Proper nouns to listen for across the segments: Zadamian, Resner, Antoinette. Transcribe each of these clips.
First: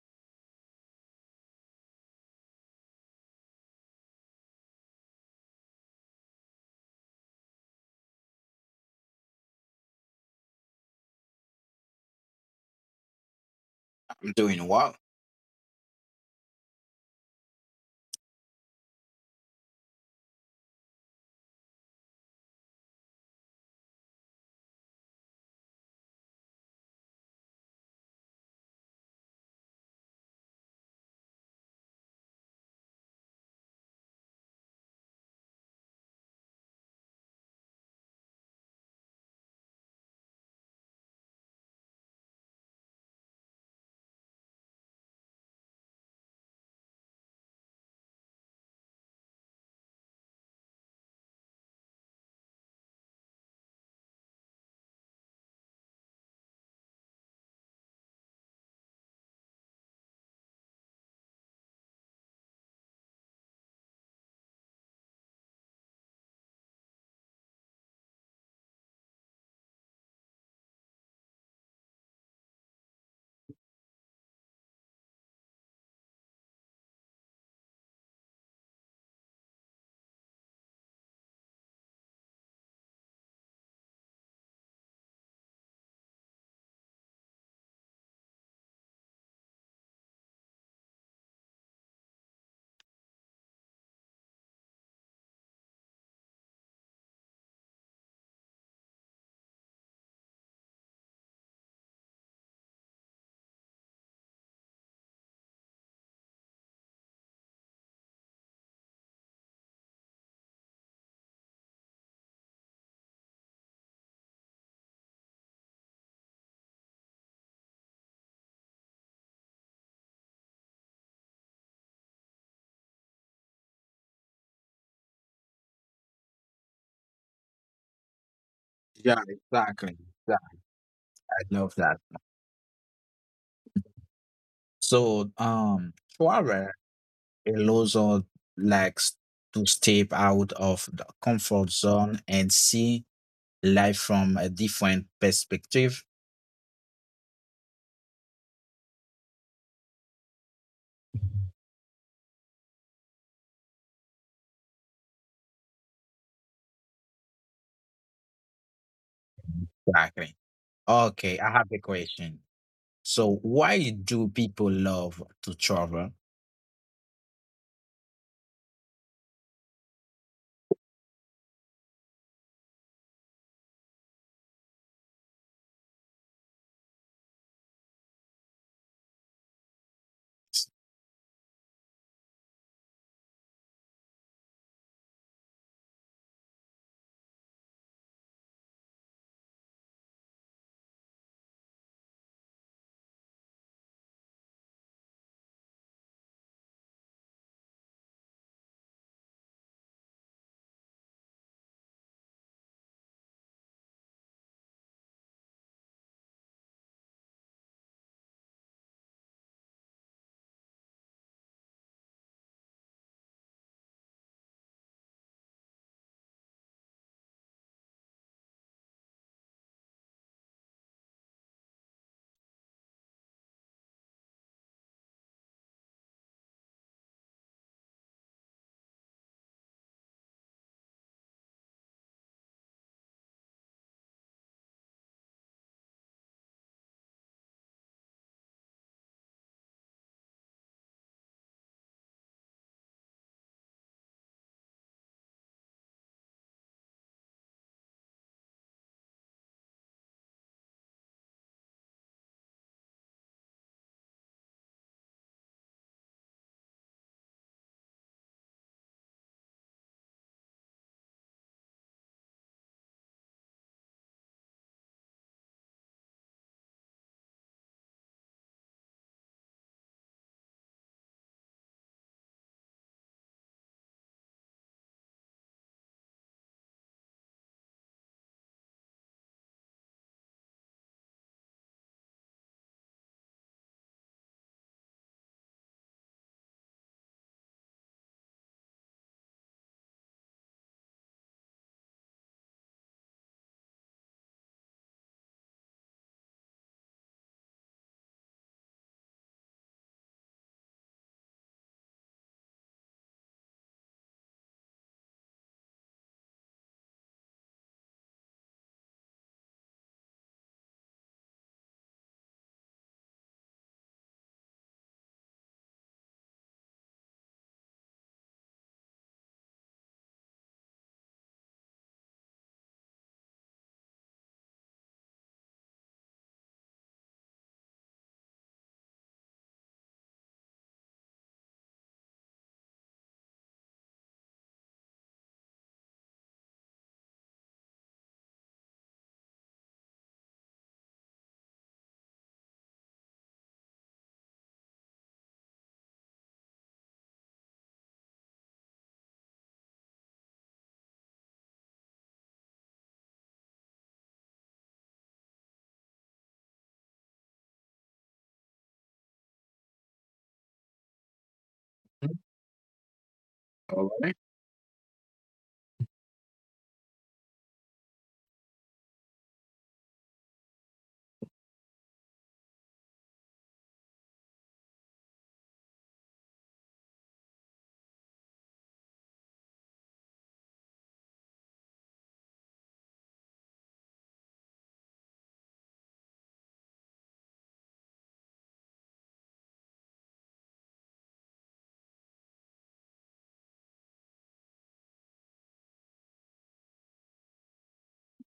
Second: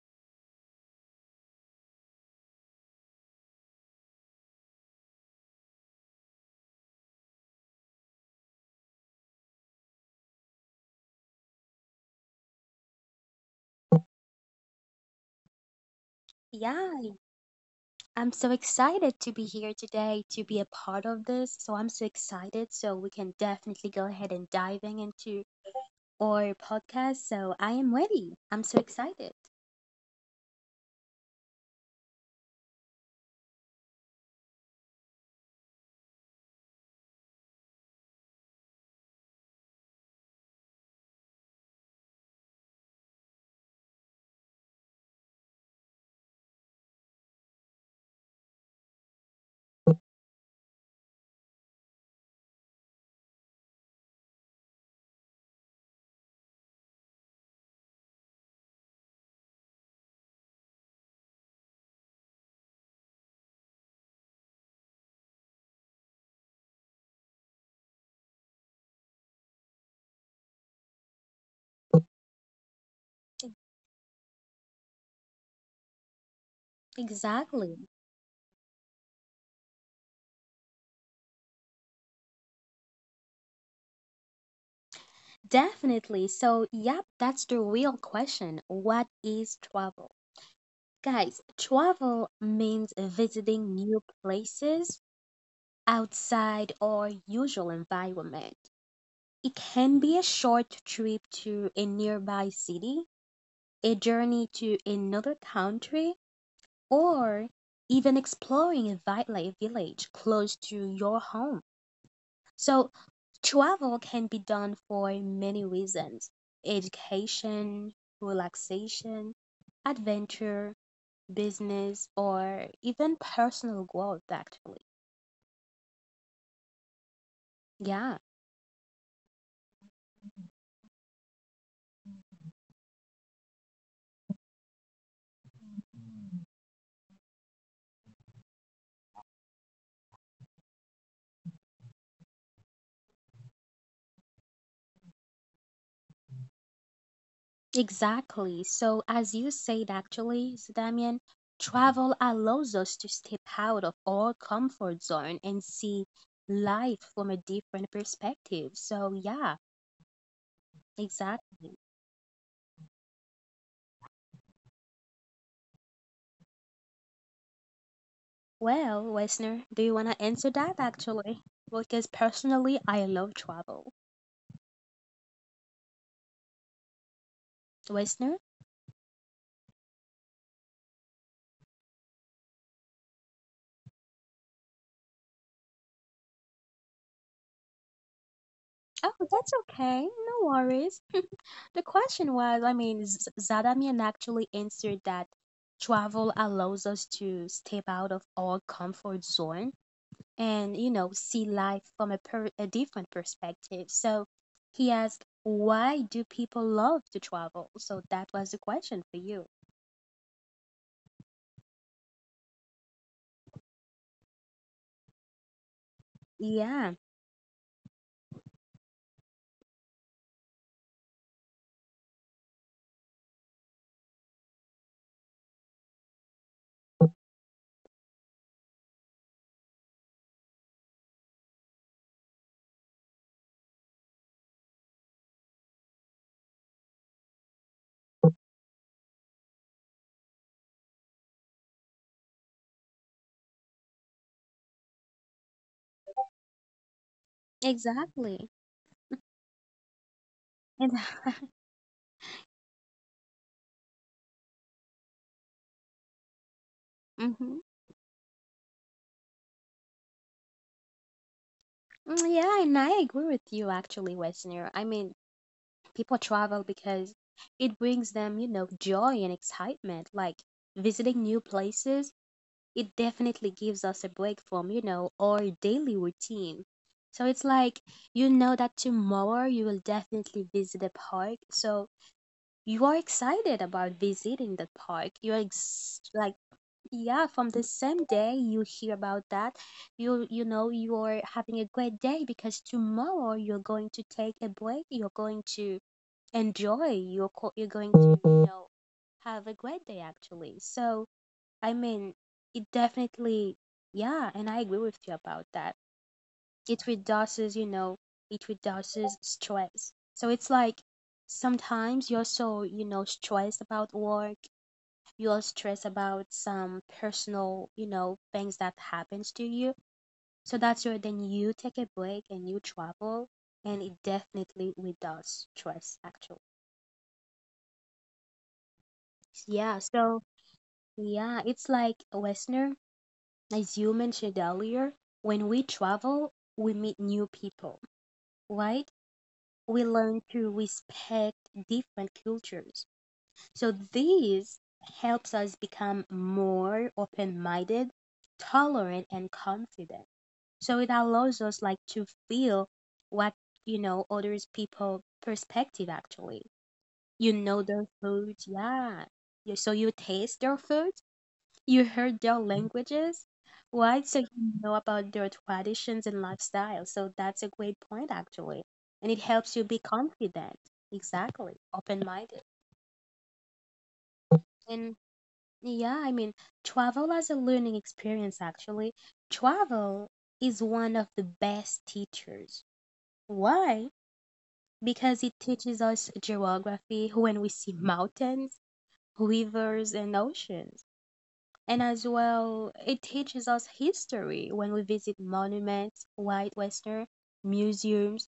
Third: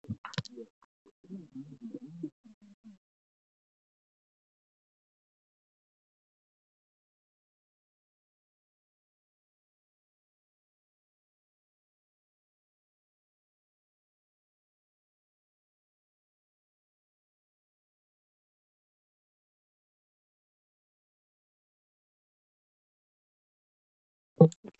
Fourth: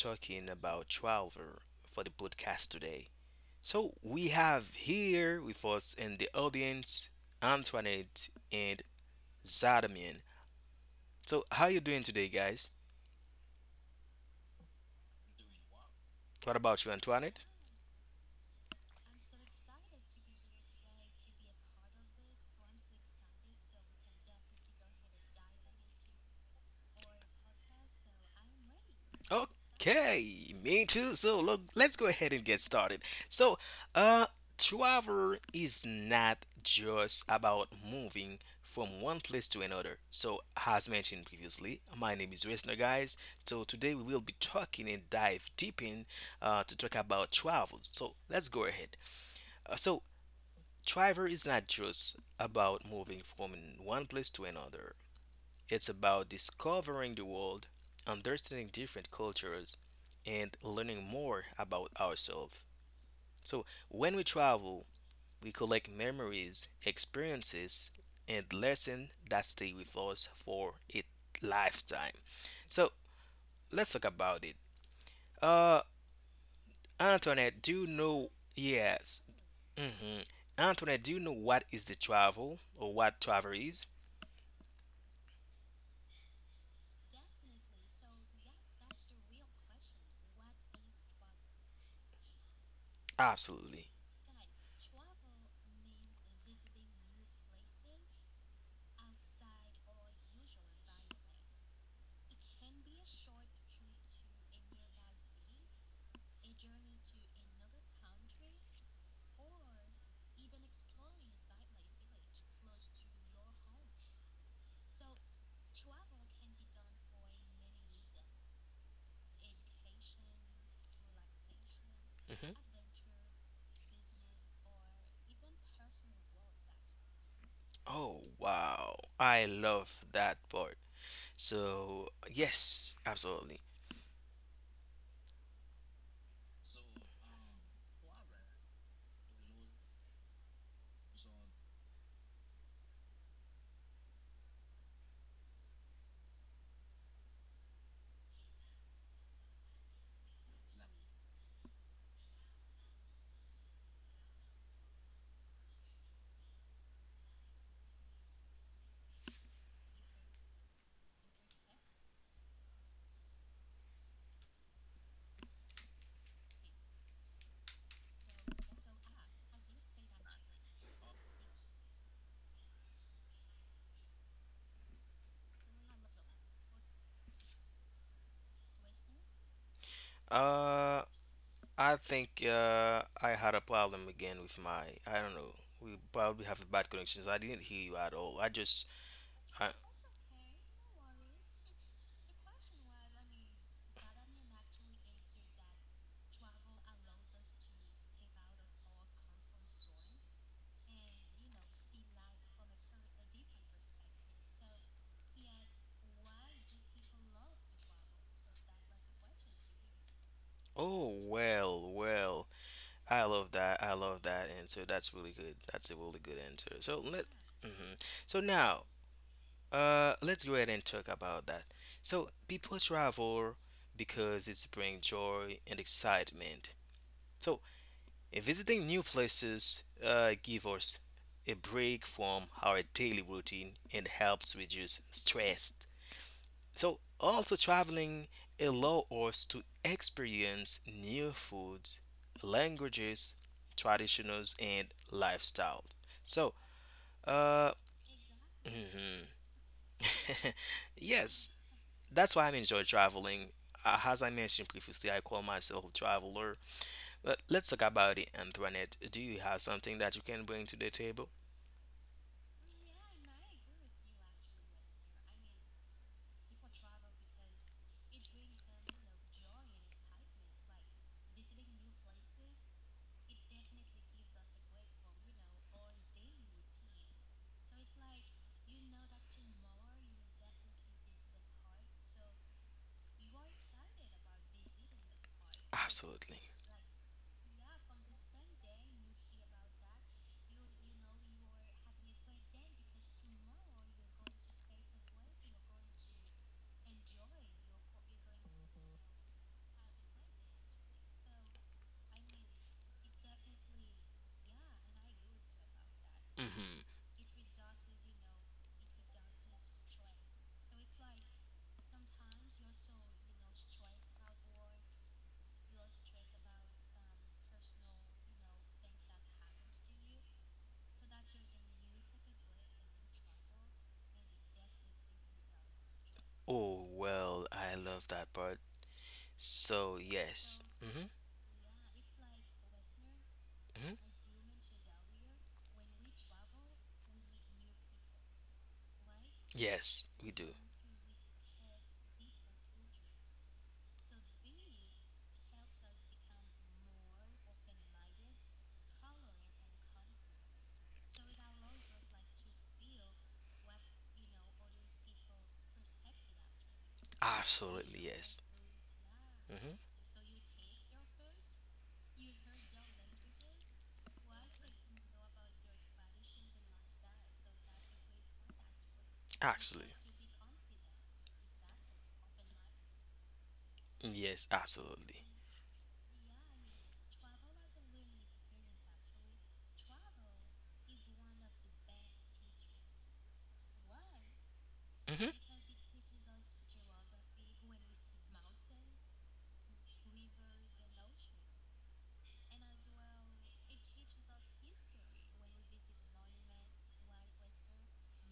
talking about Traveler for the podcast today. So, we have here with us in the audience Antoinette and Zadamian. So, how you doing today, guys? I'm doing well. What about you, Yeah, Antoinette? I'm so excited to be here today to be a part of this. So I'm so excited. So we can definitely go ahead and diving into our podcast. So I am ready. I'm so excited. Okay, me too. So look, let's go ahead and get started. So, uh, travel is not just about moving from one place to another. So, as mentioned previously, my name is Resner, guys. So today we will be talking and dive deep in to talk about travels. So let's go ahead. So, travel is not just about moving from one place to another. It's about discovering the world, understanding different cultures, and learning more about ourselves. So, when we travel, we collect memories, experiences, and lessons that stay with us for a lifetime. So, let's talk about it. Uh, Exactly. Antoinette, do you know? Yes. Hmm. Antoinette, do you know what is the travel or what travel is? Definitely. So, yep, that's the real question. What is travel? Guys, travel means visiting new Absolutely. places outside our usual environment. It can be a short trip to a nearby city, a journey to another country, or even exploring a wildlife village close to your home. So, travel can be done for many reasons: education, relaxation, adventure, business, Mm-hmm. or even personal growth, actually. Yeah. Oh, Yeah, wow. I exactly. love Yeah, that part. I love that. So, yes, absolutely. So, travel allows us like to step out of the comfort zone and see life from a different perspective. Exactly. So, as you said, actually, Damien, travel allows us to step out of our comfort zone and see life from a different perspective. So, yeah, Exactly. Okay, exact. I have a question. So, why do people love to travel? Well, Wesner, do you want to answer that actually? Because personally, I love travel. Wesner? Uh, I think I had a problem again with my, I don't know. We probably have bad connections. I didn't hear you at all. I just, Oh, that's I, okay. No worries. The question was, I mean, Zadamian actually answered that travel allows us to step out of our comfort zone and you know see life from a different perspective, so he asked why do people love to travel, so that was the question for you. oh, well. I love that. I love that answer. That's really good. That's a really good answer. Yeah, Mhm. So now, let's go ahead and talk about that. So, people travel because it's bring joy and excitement. So, visiting new places give us a break from our daily routine and helps reduce stress. So, also traveling allow us to experience new foods, languages, traditions, and lifestyles. So, uh, exactly. mhm. And Yes, that's why I enjoy traveling. As I mentioned previously, I call myself a traveler. Mhm. But let's talk about the internet. Do you have something that you can bring to the table? Yeah, and I agree with you actually, westerner. I mean, people travel because it brings them, you know, joy and excitement, like visiting new places. It definitely gives us a break from, you know, our daily routine. So it's like you know that tomorrow you will definitely visit a park. So you are excited about visiting the park. You're ex- like Absolutely. Yeah, from the same day you hear about that, you know you are having a great day because tomorrow you're going to take a break. You're going to enjoy. You're going to, you know, have a great day actually. So I mean, it definitely, yeah, and I agree with you about that. It Hmm. reduces, you know, it reduces stress. So it's like sometimes you're so, you know, stressed about work, you're stressed about some personal, you know, things that happens to you. So that's where then you take a break and you travel, and it definitely reduces stress, actually. Oh, well, I love that part. Yeah, So, so yes. Hmm. yeah, it's like Westerners, as you Hmm. mentioned earlier, when we travel, we meet new people, right? We Yes, learn we to do. respect different cultures. So this helps us become more open-minded, tolerant, and confident. So it allows us like to feel what, you know, others people perspective actually. You know their Absolutely, food, yes. yeah. So you Hmm. taste their food, you heard their languages, All right? So right. you know about their traditions and lifestyle. So that's a great point, actually. And it helps you be Actually, confident. Exactly. Open-minded. yes, And absolutely. yeah, I mean, travel as a learning experience, actually. Travel is one of the best teachers. Why? Because Hmm. it teaches us geography when we see mountains, rivers, and oceans. And as well, it teaches us history when we visit monuments, white western, museums,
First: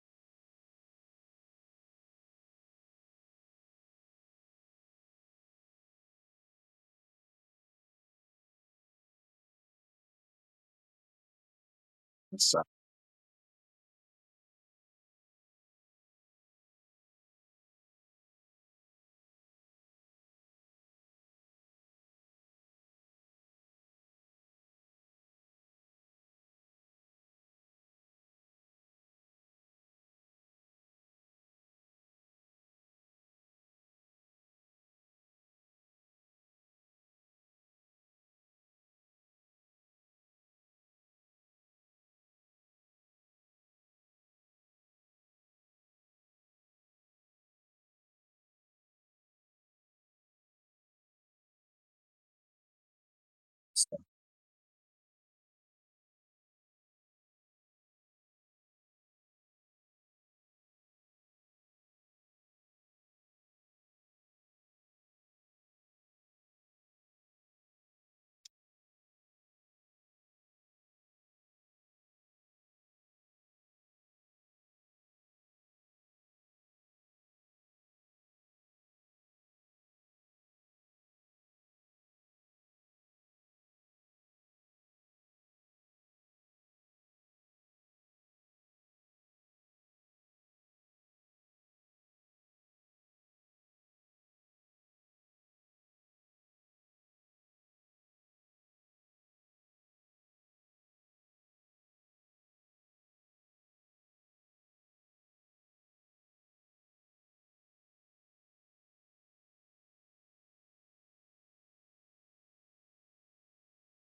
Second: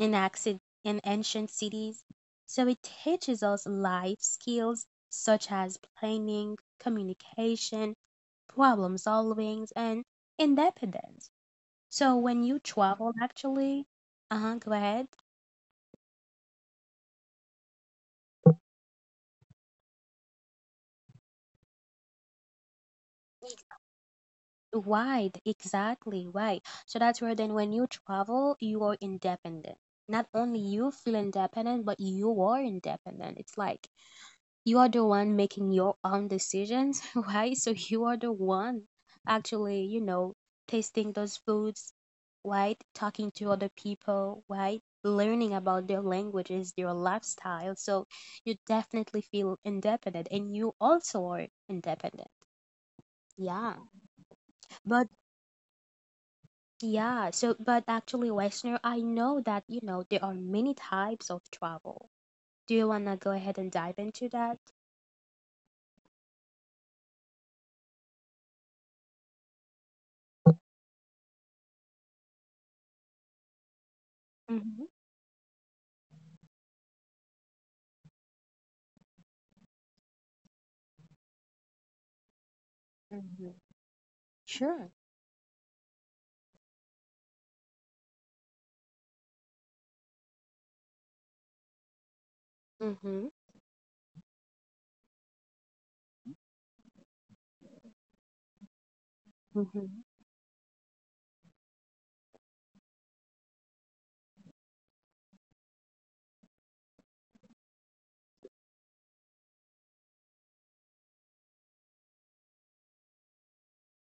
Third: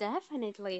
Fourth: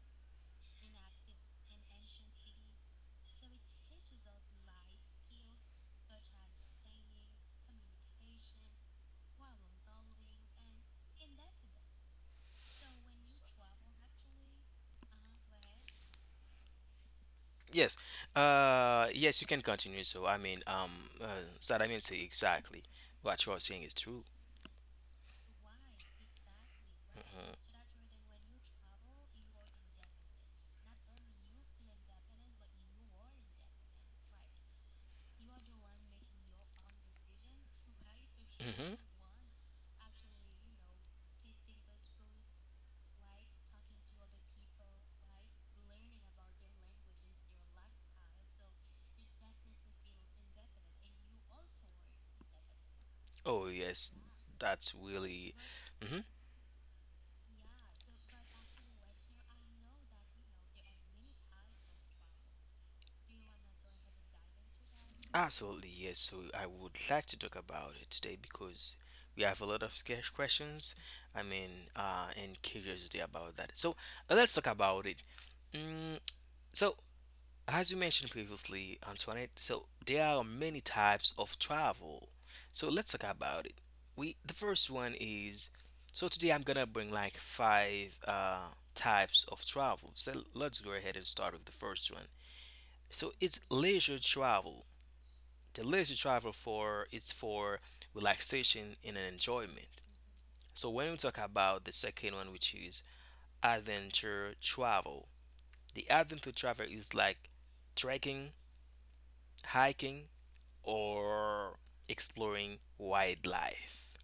and accent and ancient cities. So it teaches us life skills such as planning, communication, problem solving, and independence. So when you So, travel, actually, uh-huh, go ahead. Yes. Yes, you can continue. So, I mean, uh, so that I mean, say exactly what you are saying is true. Why exactly, why? So that's where Mhm. then when you travel, you are independent. Not only you feel independent, but you are independent. It's like you are the one making your own decisions, right? So you are the one Mhm. actually, you know, tasting those foods, right? Talking to other people, right? Learning about their languages, their lifestyle. So you definitely feel independent and you also are independent. Oh, Yeah. so- yes, that's But really. Mhm. yeah, so Definitely. but actually, Westner, I know that you know there are many types of travel. Do you wanna go ahead and dive into that? Absolutely, yes. So I would like to talk about it today because we have a lot of scarce questions. I mean, and curiosity about that. So let's talk Mm-hmm. about it. Mm, So, as you mentioned previously, Antoinette, so there are many types of travel. So let's talk Hmm. about it. We The first Sure. one is, so today I'm gonna bring like five types of travel. So let's go ahead and start with the first one. So Mm-hmm. it's leisure travel. The leisure travel, for it's for relaxation and enjoyment. Hmm. So when we talk about the second one, which is adventure travel, the adventure travel is like trekking, hiking, or exploring wildlife.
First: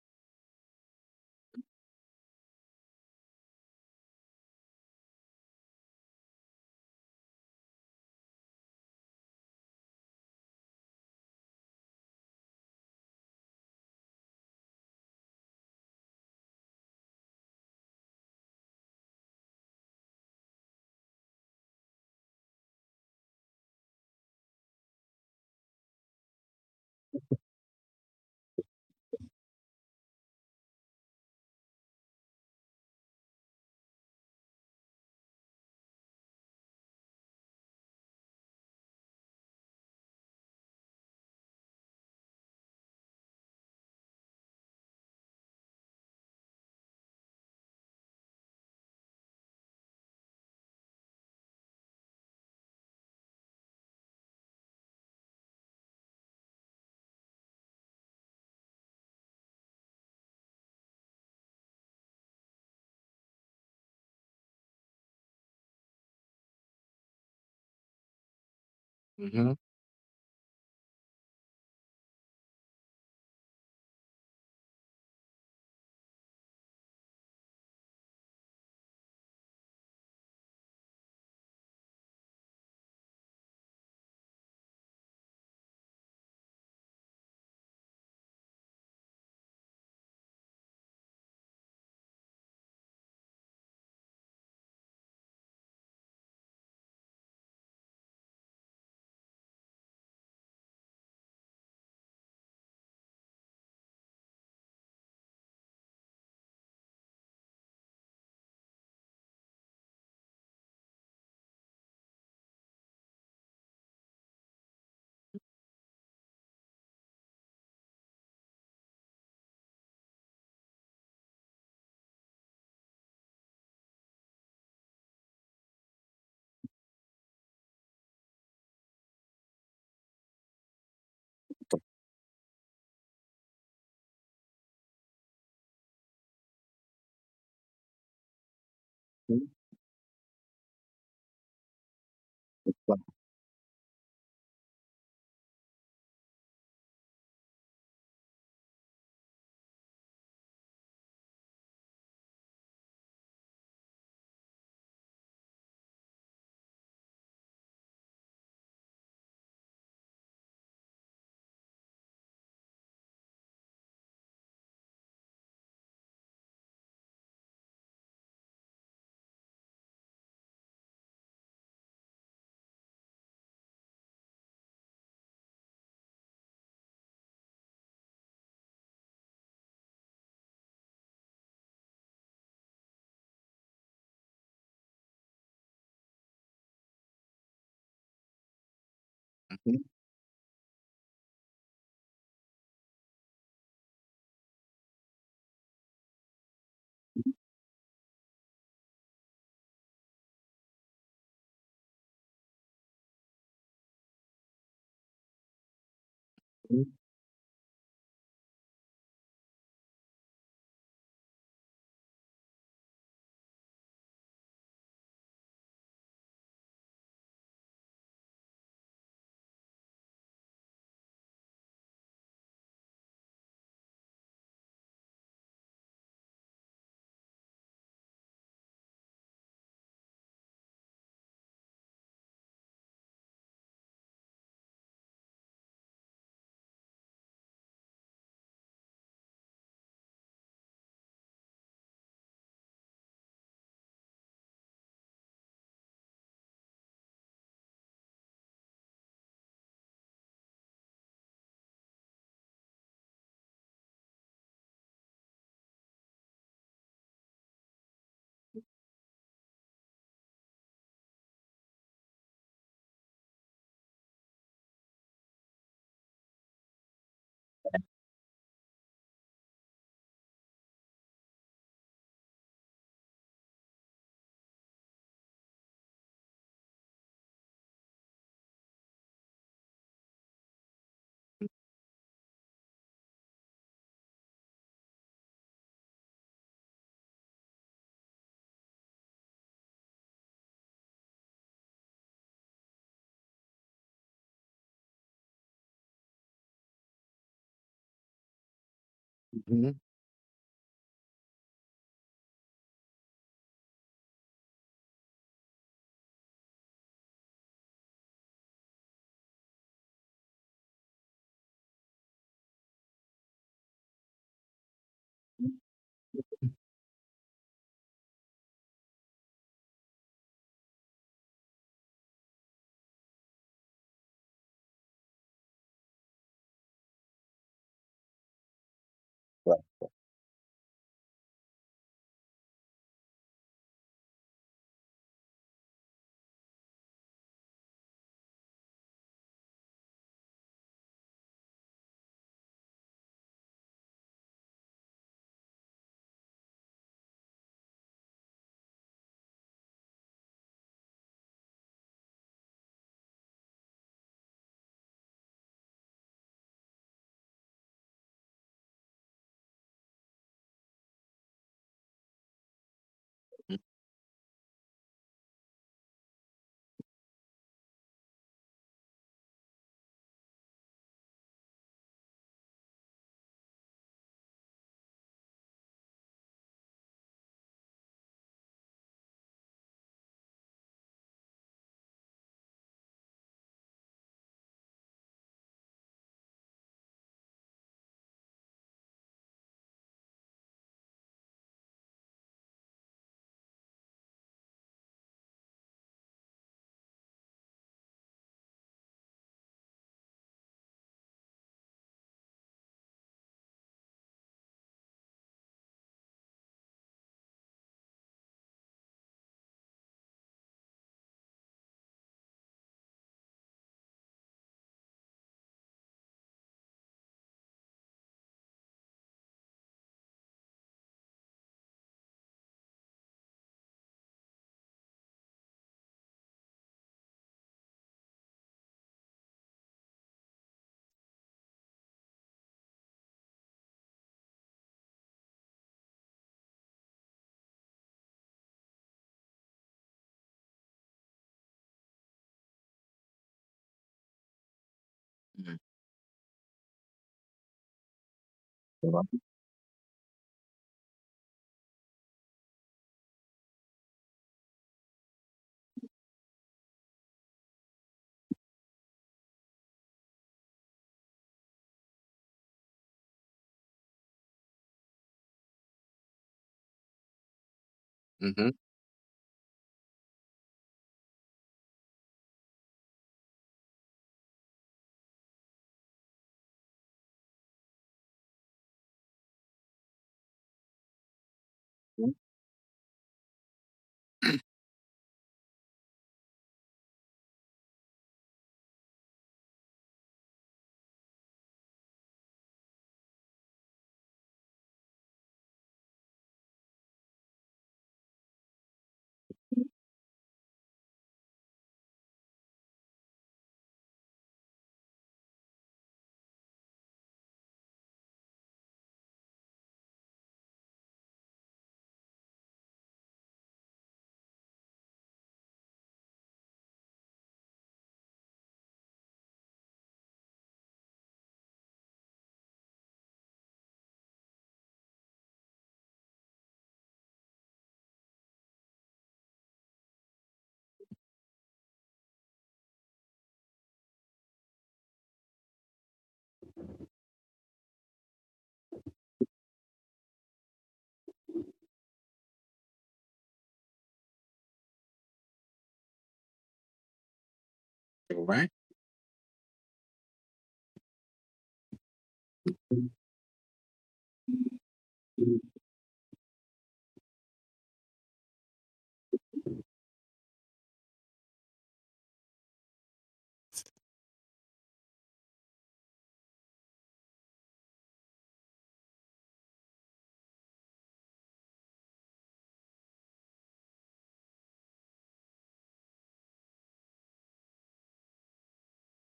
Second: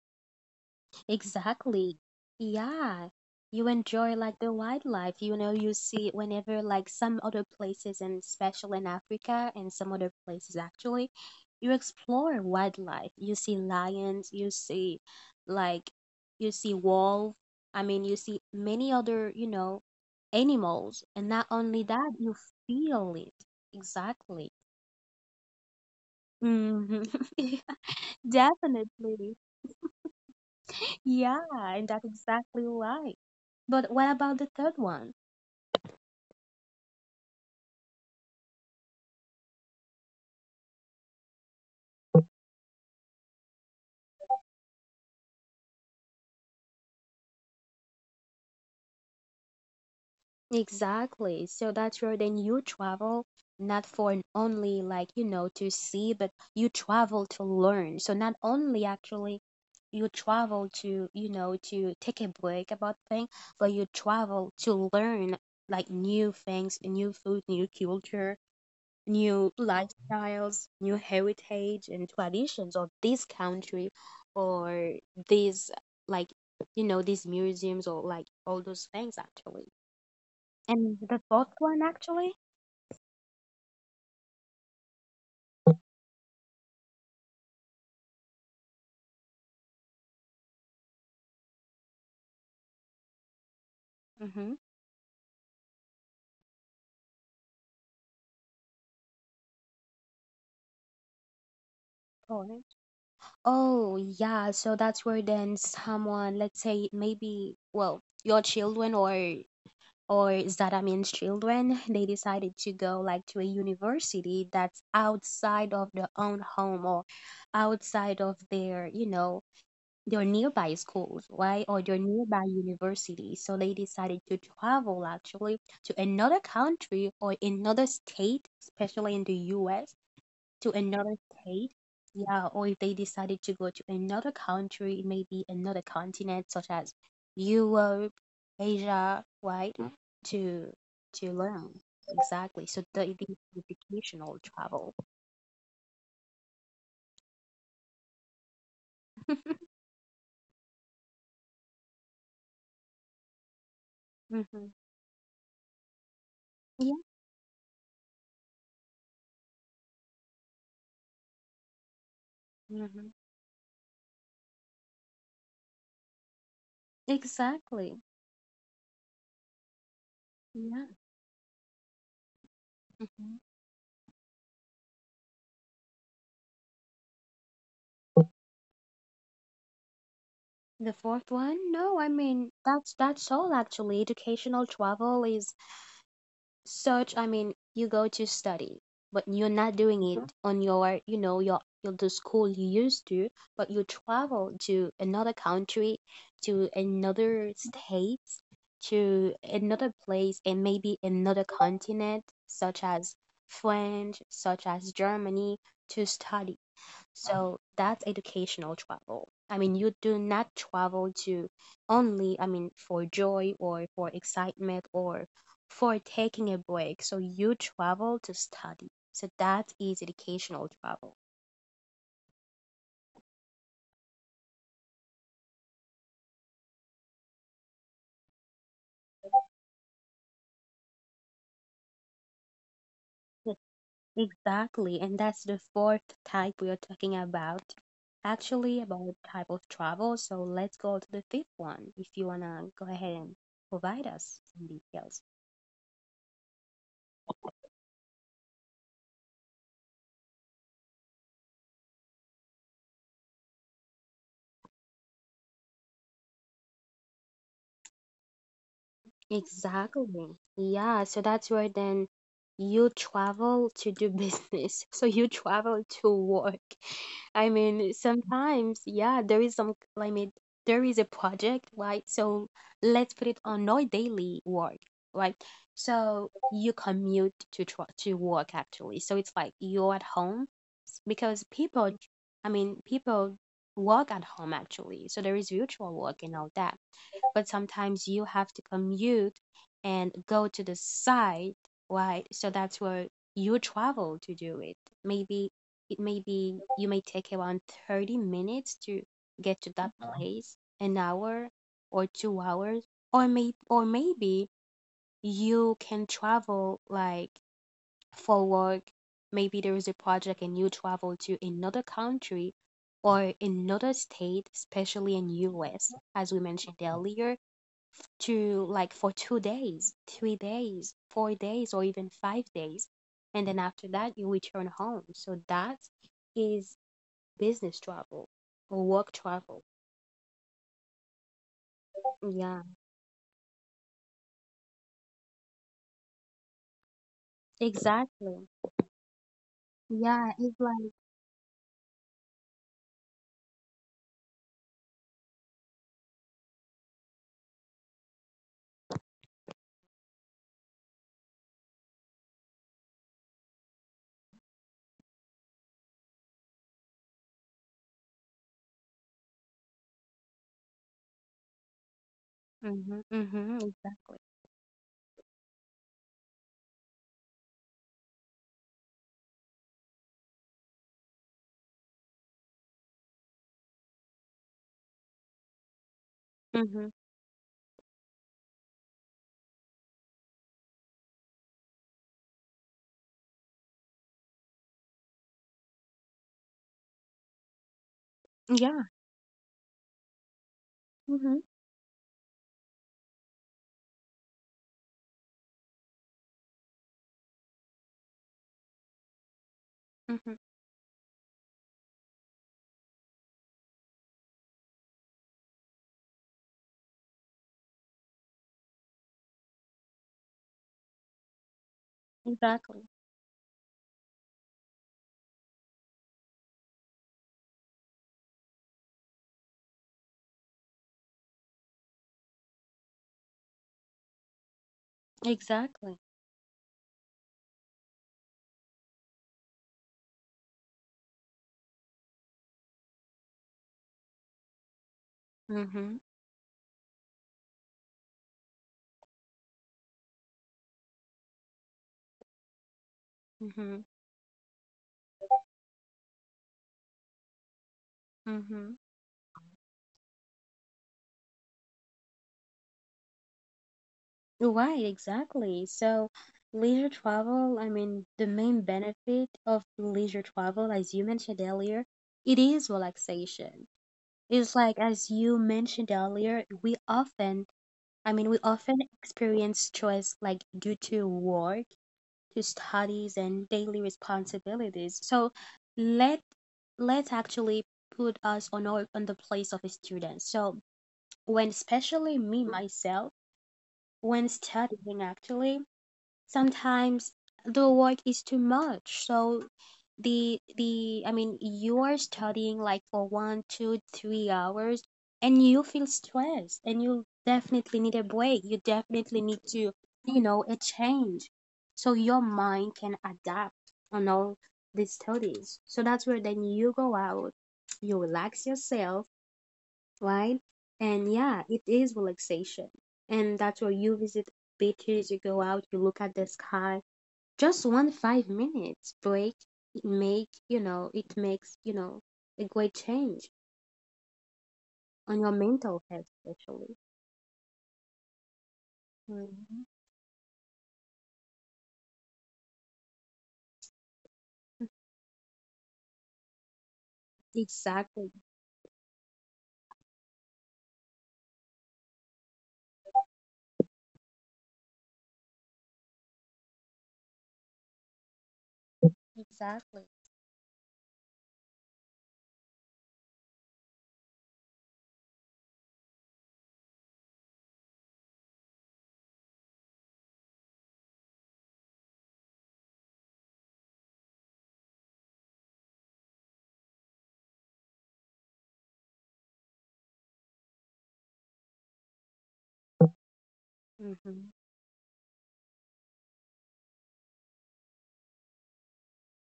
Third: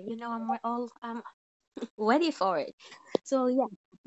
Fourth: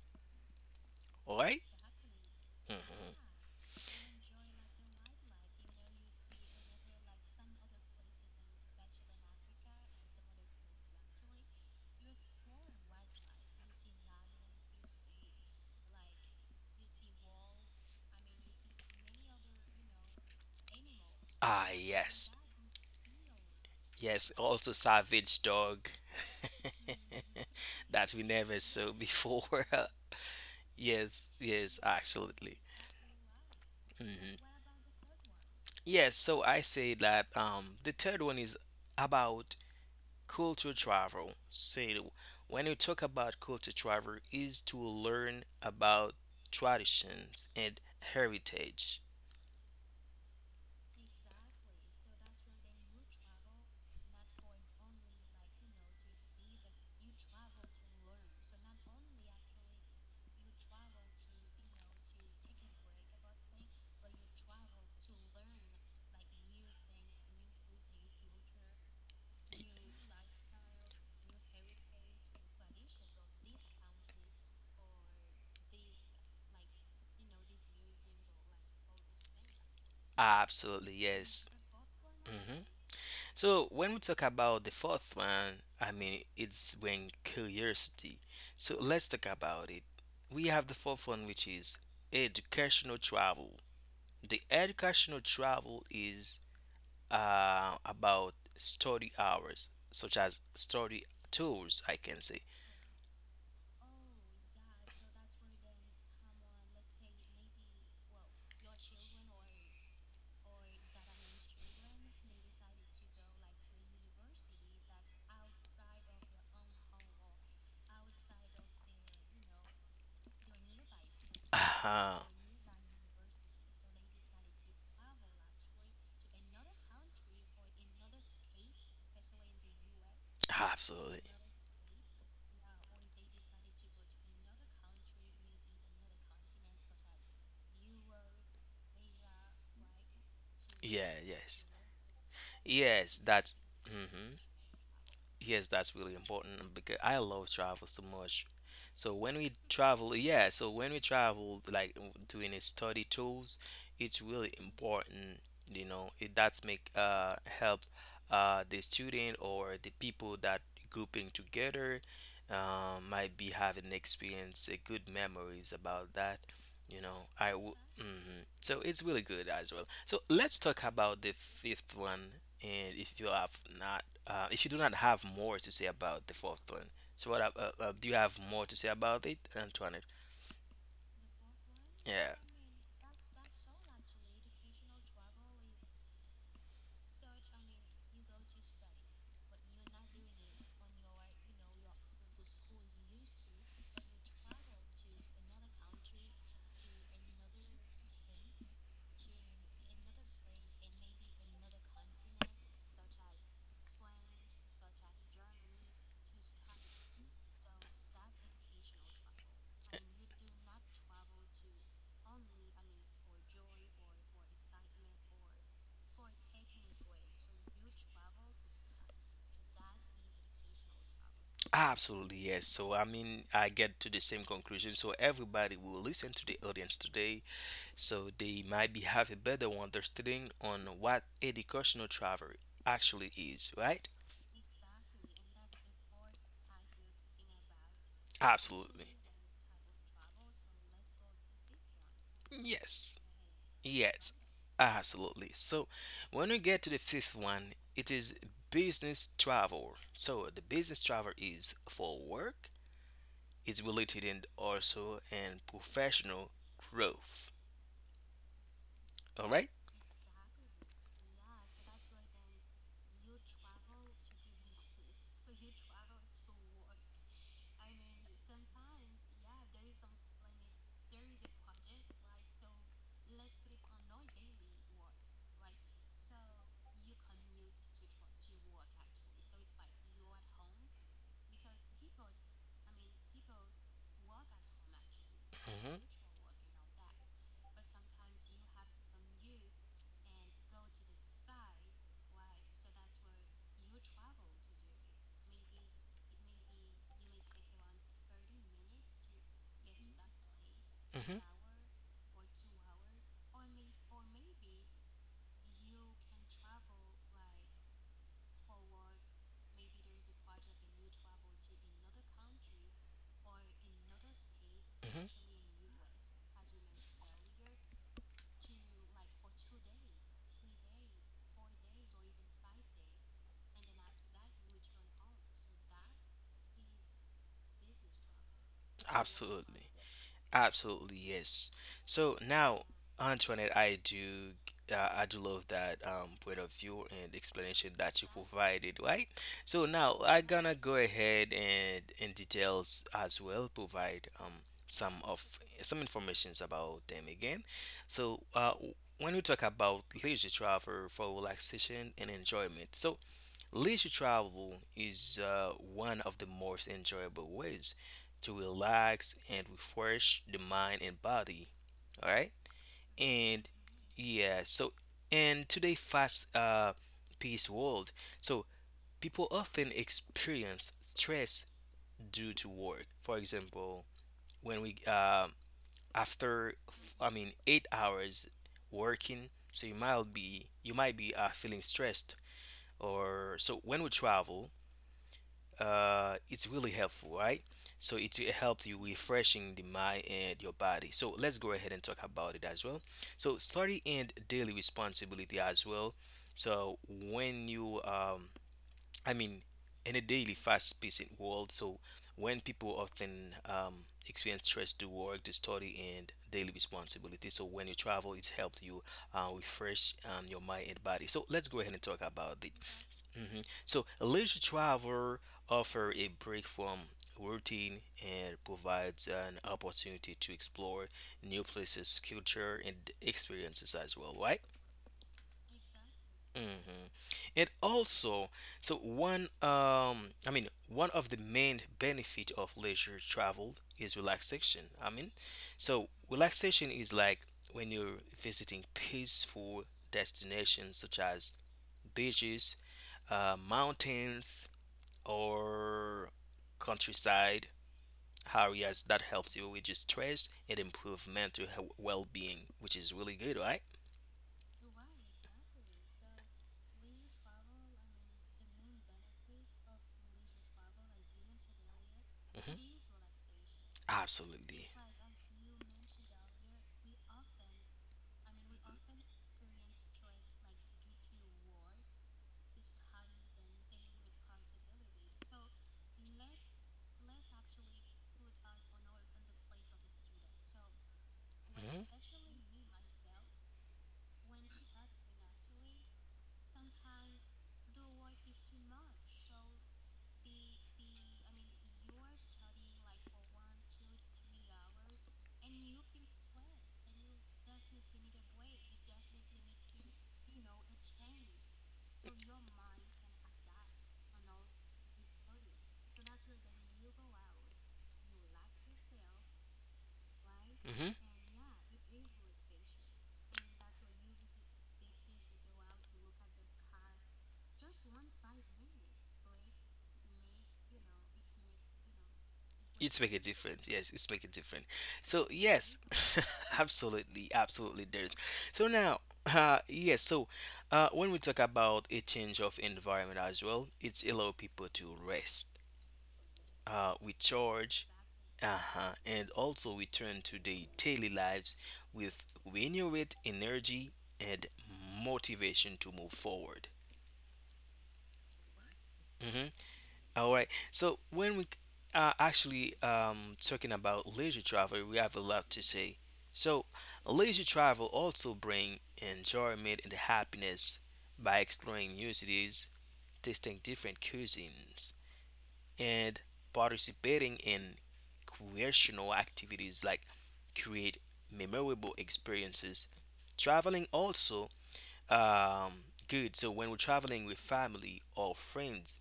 All right? Exactly. Yeah. Mhm. You enjoy like the wildlife, you know, you see it whenever like some other places and especially in Africa and some other places actually, you explore wildlife. You see lions, you see like you see wolf. I mean, you see many other, you know, animals. And not Ah, only that, yes. you feel it. Yes, Exactly. also savage dog Hmm. that we never saw Definitely. before. Yes, Yeah, yes, and that's absolutely. exactly right. But what Hmm. about the third one? Yes, so I say that the third one is about culture travel. So when you talk about culture travel, is to learn about traditions and heritage. Exactly. So that's where then you travel not for an only like, you know, to see, but you travel to learn. So not only actually you travel to, you know, to take a break about things, but you travel to learn like new things, new food, new culture, new mhm, lifestyles, new heritage and traditions of this country or these, like, you know, these museums or like all those things actually. Absolutely, And the yes. fourth one actually? Hmm. So when we talk about the fourth one, I mean it's when curiosity. So let's talk about it. We have the fourth one, which is educational travel. The Mm-hmm. educational travel is about study hours, such as study tours, I can say. Sorry. Oh yeah, so that's where then someone, let's say maybe well, your All children or Zadamin's children, they decided to go like to a university that's outside of their own home or outside of their, you know, their nearby schools, right, or Uh-huh. their Ah, nearby universities. So they decided to travel actually to another country or another state, especially in the US, to another absolutely. state. Yeah, or if they decided to go to another country, maybe another continent such as Europe, Asia, mhm, right, to Yeah, to yes. learn. Exactly. So so- the, Yes, the that's. Hmm. educational travel. Yes, that's really important because I love travel so much. So when we travel, yeah, so when we travel, like doing a study tools, it's really Hmm. important, you know, it that's make Yeah, help I'm the student or the people that grouping together hmm, might be having experience good memories about that. You know, I w exactly. Mhm. So it's really good as well. So let's talk Yeah. about the fifth one, and if you Mm-hmm. have not if you do not have more to say about the fourth plan, so do you have more to say about it, Antoinette? The fourth one? No, I Yeah. mean that's all actually. Educational travel is such, I mean, you go to study, but you're not mhm, doing it on your, you know, your the school you used to, but you travel to another country, to another state, to another place and maybe another continent, such as France, such as Germany, to study. mhm, So that's educational travel. I mean, you do not travel to only, I mean, for joy or for excitement or for taking a break. So you travel to study. So that is educational travel. Absolutely, yes. So, I mean, I get to the same conclusion. So, everybody will listen to the audience today, so they might be have a better understanding on what educational travel actually Yes, is, right? exactly. And that's the fourth type we are talking about. Actually, Absolutely. about type of travel. So let's go to the fifth one if you want to go ahead Yes. and provide Yes, us some details. absolutely. So when we get to the fifth one, it is business travel. So the business travel is for work, is related and also and professional growth. All right? Exactly. Yeah, so that's where then you travel to do business. So you travel to work. I mean, sometimes, yeah, there is some, I mean, there is a project, right? So let's put it on our daily work, right? So you commute to work actually. So it's like you're at home because people, I mean, people work at home actually. So there is virtual Mhm, work and all that, but sometimes you have to commute and go to the site, right? So that's where you travel to do it. Maybe it may be you may take around 30 minutes to get to mhm, that place, an mhm, hour or 2 hours, or may or maybe ready you can travel like for work. Maybe there is a project and you travel to another country or another state, especially in mhm. mhm, US, as we mentioned earlier, to like for 2 days, 3 days, 4 days, or even 5 days. And then after that, you return home. So that is business travel or work travel. so- Absolutely. Absolutely, yes. So Yeah, now, Antoinette, I do love that point of view and explanation that you exactly. provided, right? So now Yeah, I it's gonna like, go ahead and in details as well provide some informations about them again. for So when we talk about leisure travel for relaxation and enjoyment, so leisure travel is one of the most enjoyable ways to relax and refresh the mind and body. All right. mm-hmm, mm-hmm, And exactly. yeah, so in today fast paced world, so people often experience stress due to work. For example, when we after Mm-hmm. I mean 8 hours working, so you might be you it. might be feeling stressed or so when we travel it's really helpful, right? So it will help Yeah, you refreshing the mind and your body. So mm-hmm, let's go ahead and talk about it as well. So study and daily responsibility as well. So when you I mean, in a mm-hmm, daily fast-paced world, so when people often experience stress to work, to study, and daily responsibility, so when you travel, it's helped you refresh your mind and body. So let's go ahead and talk about it. exactly. So leisure travel offer a break from routine and provides an opportunity to explore new places, culture, and experiences as well, right? Exactly. Mhm. And also, so one, I mean, one of the main benefit of leisure travel is relaxation. I mean, Mm-hmm, so relaxation is like when you're visiting peaceful destinations such as beaches, mm-hmm, mountains, mhm, or countryside mm-hmm. areas that so- helps you with your stress and improve mental well-being, which is really good, right? Right, exactly. So, leisure travel, I mean, the main benefit of leisure travel, as you mentioned earlier, it is Mhm. relaxation. It's like, Absolutely. as you mentioned earlier, we often, I mean, we mhm, often experience stress like due to work, to studies, and daily responsibilities. So, let let's actually So put us on the place of a student. So, when Mhm. especially mhm. me myself, when studying actually sometimes the work is too much, so the I mean you are studying like for 1, 2, 3 hours, and you feel stressed and you definitely need a break. You definitely need to, you know, a change, so your mind can adapt on all these studies. So that's where then you go out, you yeah, relax yourself, right? And hmm yeah, it is relaxation. And that's where you visit beaches, you go out, you look at the sky. Just one 5 minutes break, it makes a great It's change make a difference. Yes, it's make a difference. on your So mental yes, health especially. absolutely, absolutely. There's so now, Mhm. Yes. So, when we talk about a change of environment as well, it's allow people to rest. We charge, Exactly. uh-huh, and also return to their daily lives with renewed energy and motivation to move forward. All right. hmm Exactly. All right. So when we are actually talking about leisure travel, we have a lot to say. So leisure travel also bring enjoyment and happiness by exploring new cities, tasting different cuisines, and participating in recreational activities like create memorable experiences. Traveling Mhm. also um, good. So when we're traveling with family or friends,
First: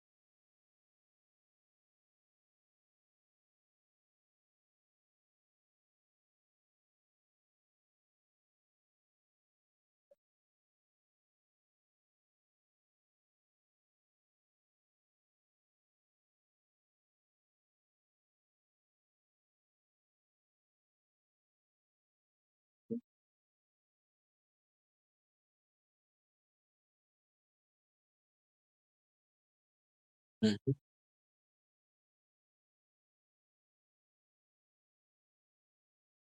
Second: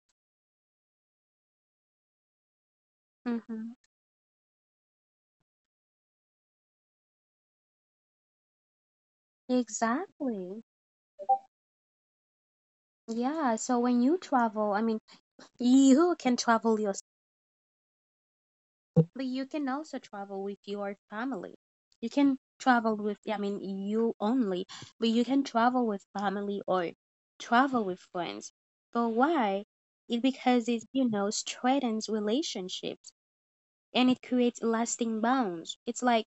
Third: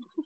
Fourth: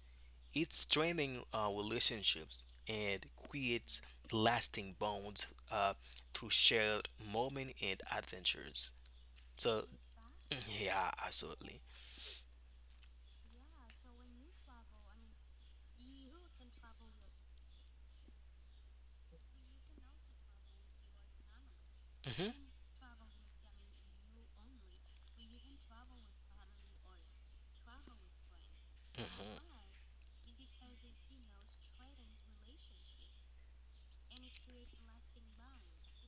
it's strengthening our relationships and Mm-hmm. creates lasting bonds through shared moments and adventures. So Exactly. yeah, absolutely. Yeah. So when you travel, I mean, you can travel, but you can also travel with your family. You can Hmm. travel with, I mean, you only, but you can travel with family or travel with friends. But Hmm. why? It's because Mhm, it, you know, strengthens relationships, and it creates lasting bonds. It's like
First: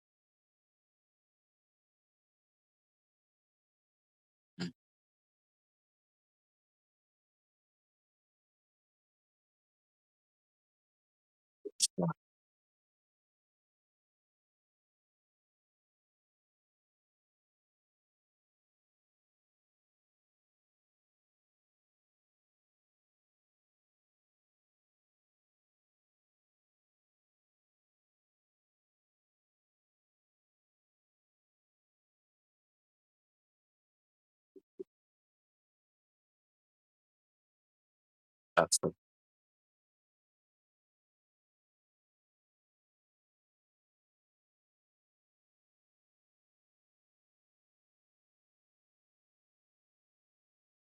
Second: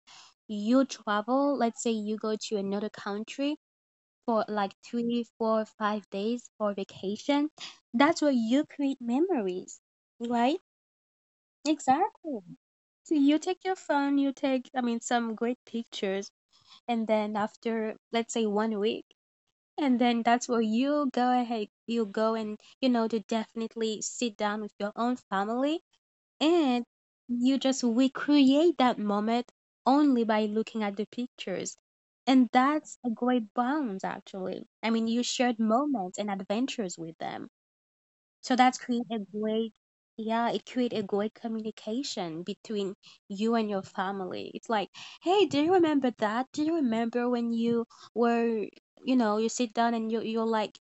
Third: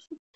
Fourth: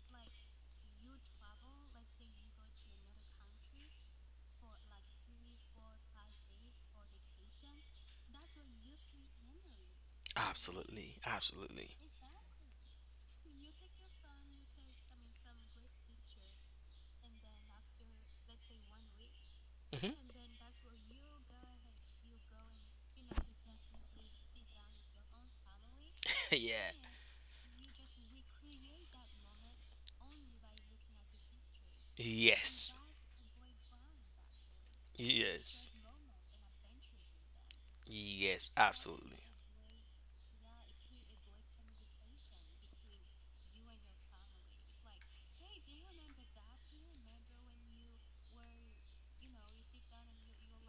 you travel, let's say you go to another country for mhm. like three, four, 5 days for vacation. That's where you create memories, right? Absolutely, absolutely. Exactly. So you take your phone, you take, I mean, some great pictures, and then after, let's say, one week, and Mhm. then that's where you go ahead, you go and, you know, to definitely sit down with your own family and Yeah. you just recreate that moment only by looking at the pictures. And that's Yes. a great bond, actually. I mean, you shared Yes. moments and adventures with them. So Yes. That's that's the create a Absolutely. great, yeah, it create a great communication between you and your family. It's like, hey, do you remember that? Do you remember when you were, you know, you sit down and you're like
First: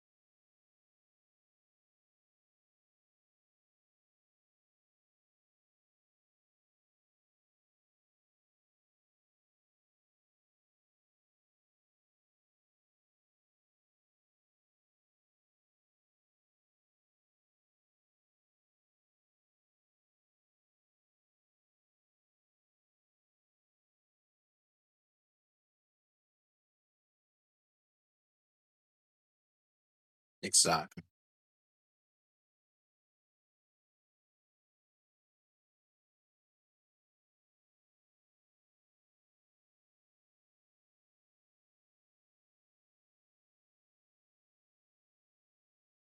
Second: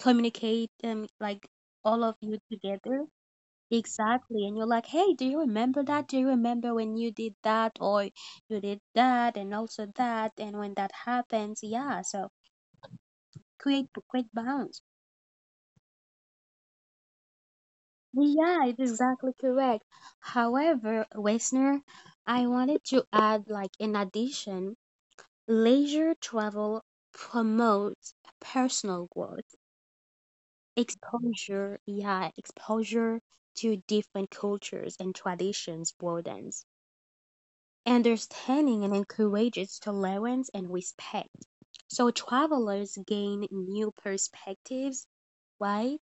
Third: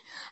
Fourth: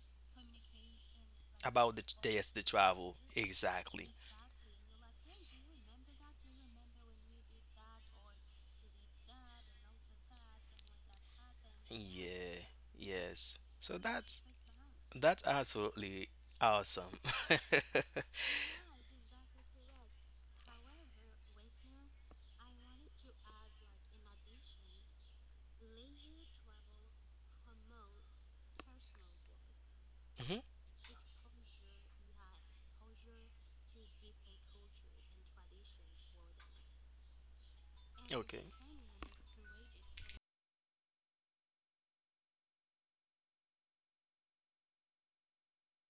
communicate like About all the of you yes, the together? travel. Exactly. Exactly. And you're like, hey, do you remember that? Do you remember when you did that or you did that and also that and when that happens? Yeah, so Yeah. Yes. create So great that's balance. that's absolutely awesome. Yeah, it is exactly correct. However, listener, I wanted to add, like, in addition, leisure travel promotes personal growth, Hmm. exact. exposure, yeah, exposure to different cultures and traditions broadens Okay. understanding and encourages tolerance and respect. So travelers gain new perspectives, right?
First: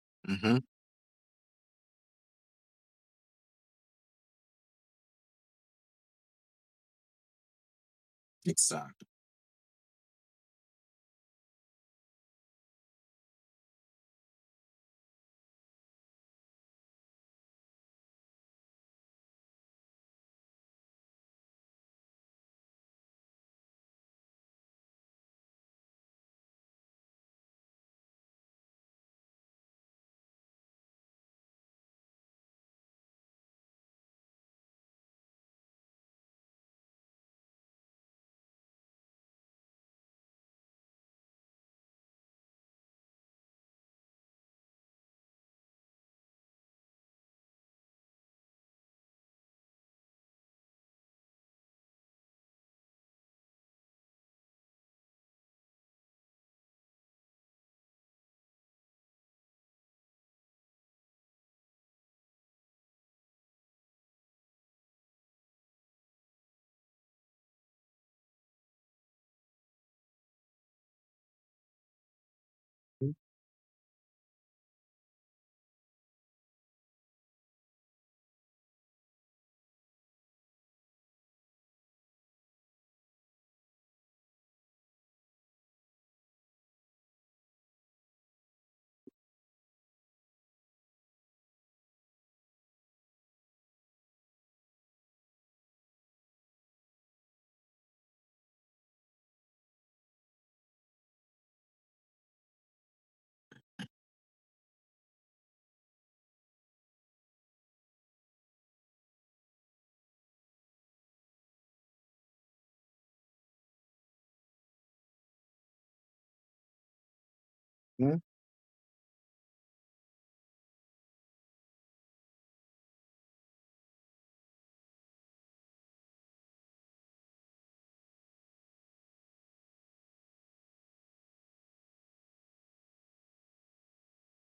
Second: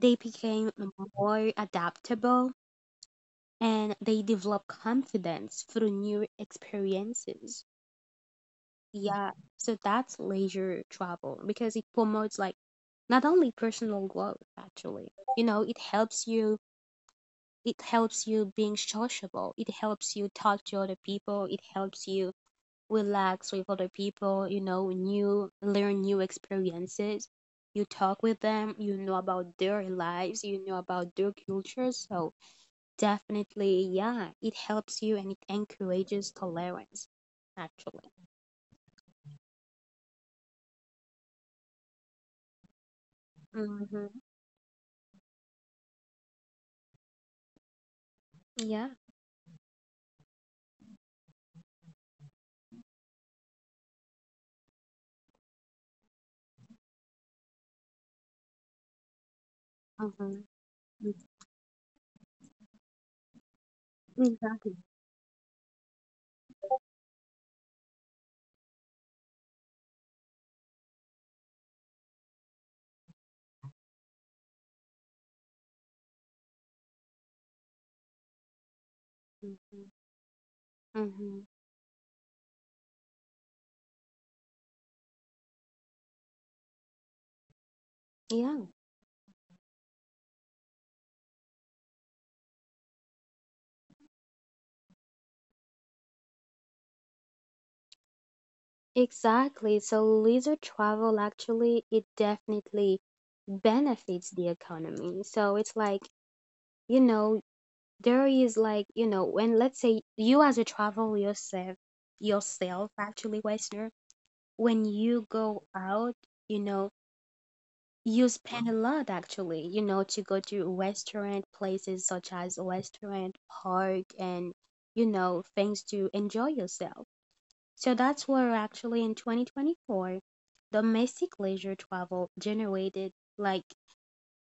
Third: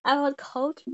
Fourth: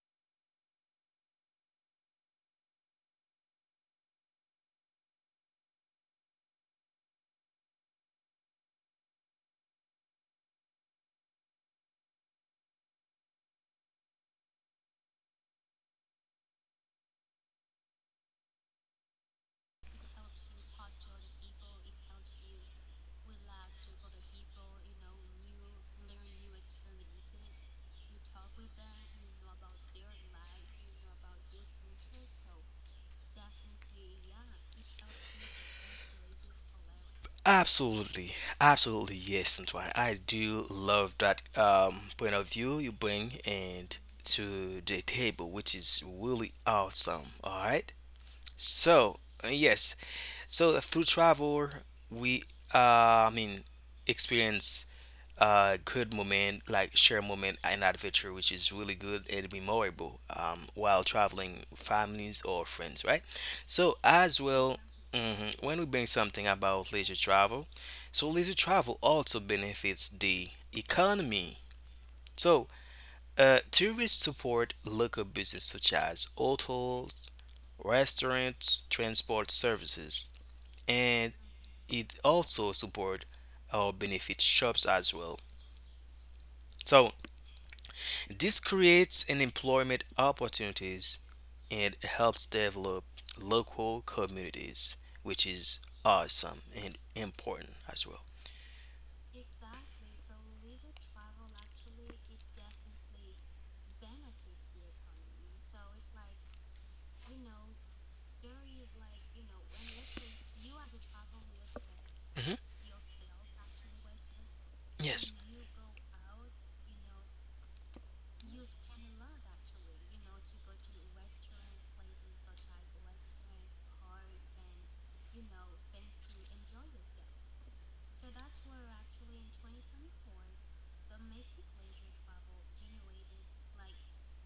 They Hmm. became more adaptable and they develop confidence through new experiences. Exactly. Yeah, so that's leisure travel because it promotes like not only personal growth actually. You know, it helps you being sociable. It helps you talk to other people. It helps you relax with other people, you know, new learn new experiences. You talk with them, you know about about their lives, you know about their cultures. So definitely, yeah. It helps you and it encourages tolerance, actually. Absolutely, absolutely, yes, and why I do love that point of view you bring and Mm-hmm. to the table, which is really awesome. All right, Yeah. so yes, so through travel, we I mean experience good moment like share moment and adventure, which is really good and memorable Mm-hmm. While traveling with families or friends, right? So as Exactly. well, mhm, when we bring something about leisure travel, so leisure travel also benefits the economy, so tourists support local business such as hotels, restaurants, transport Mm-hmm. services, and Mm-hmm. it also support or benefit shops as well. So Yeah, this creates an employment opportunities and helps develop local communities, which is awesome and important as well. exactly. So leisure travel actually it definitely benefits the economy. So it's like, you know, there is like, you know, when let's say you as a travel yourself hmm yourself actually, Westerner, when you Yes. go out, you know, cultural Mhm. use pen a lot actually, you know, to go to restaurant places such as restaurant, park, and you know, things to enjoy yourself. So that's where actually in 2024, domestic leisure travel generated like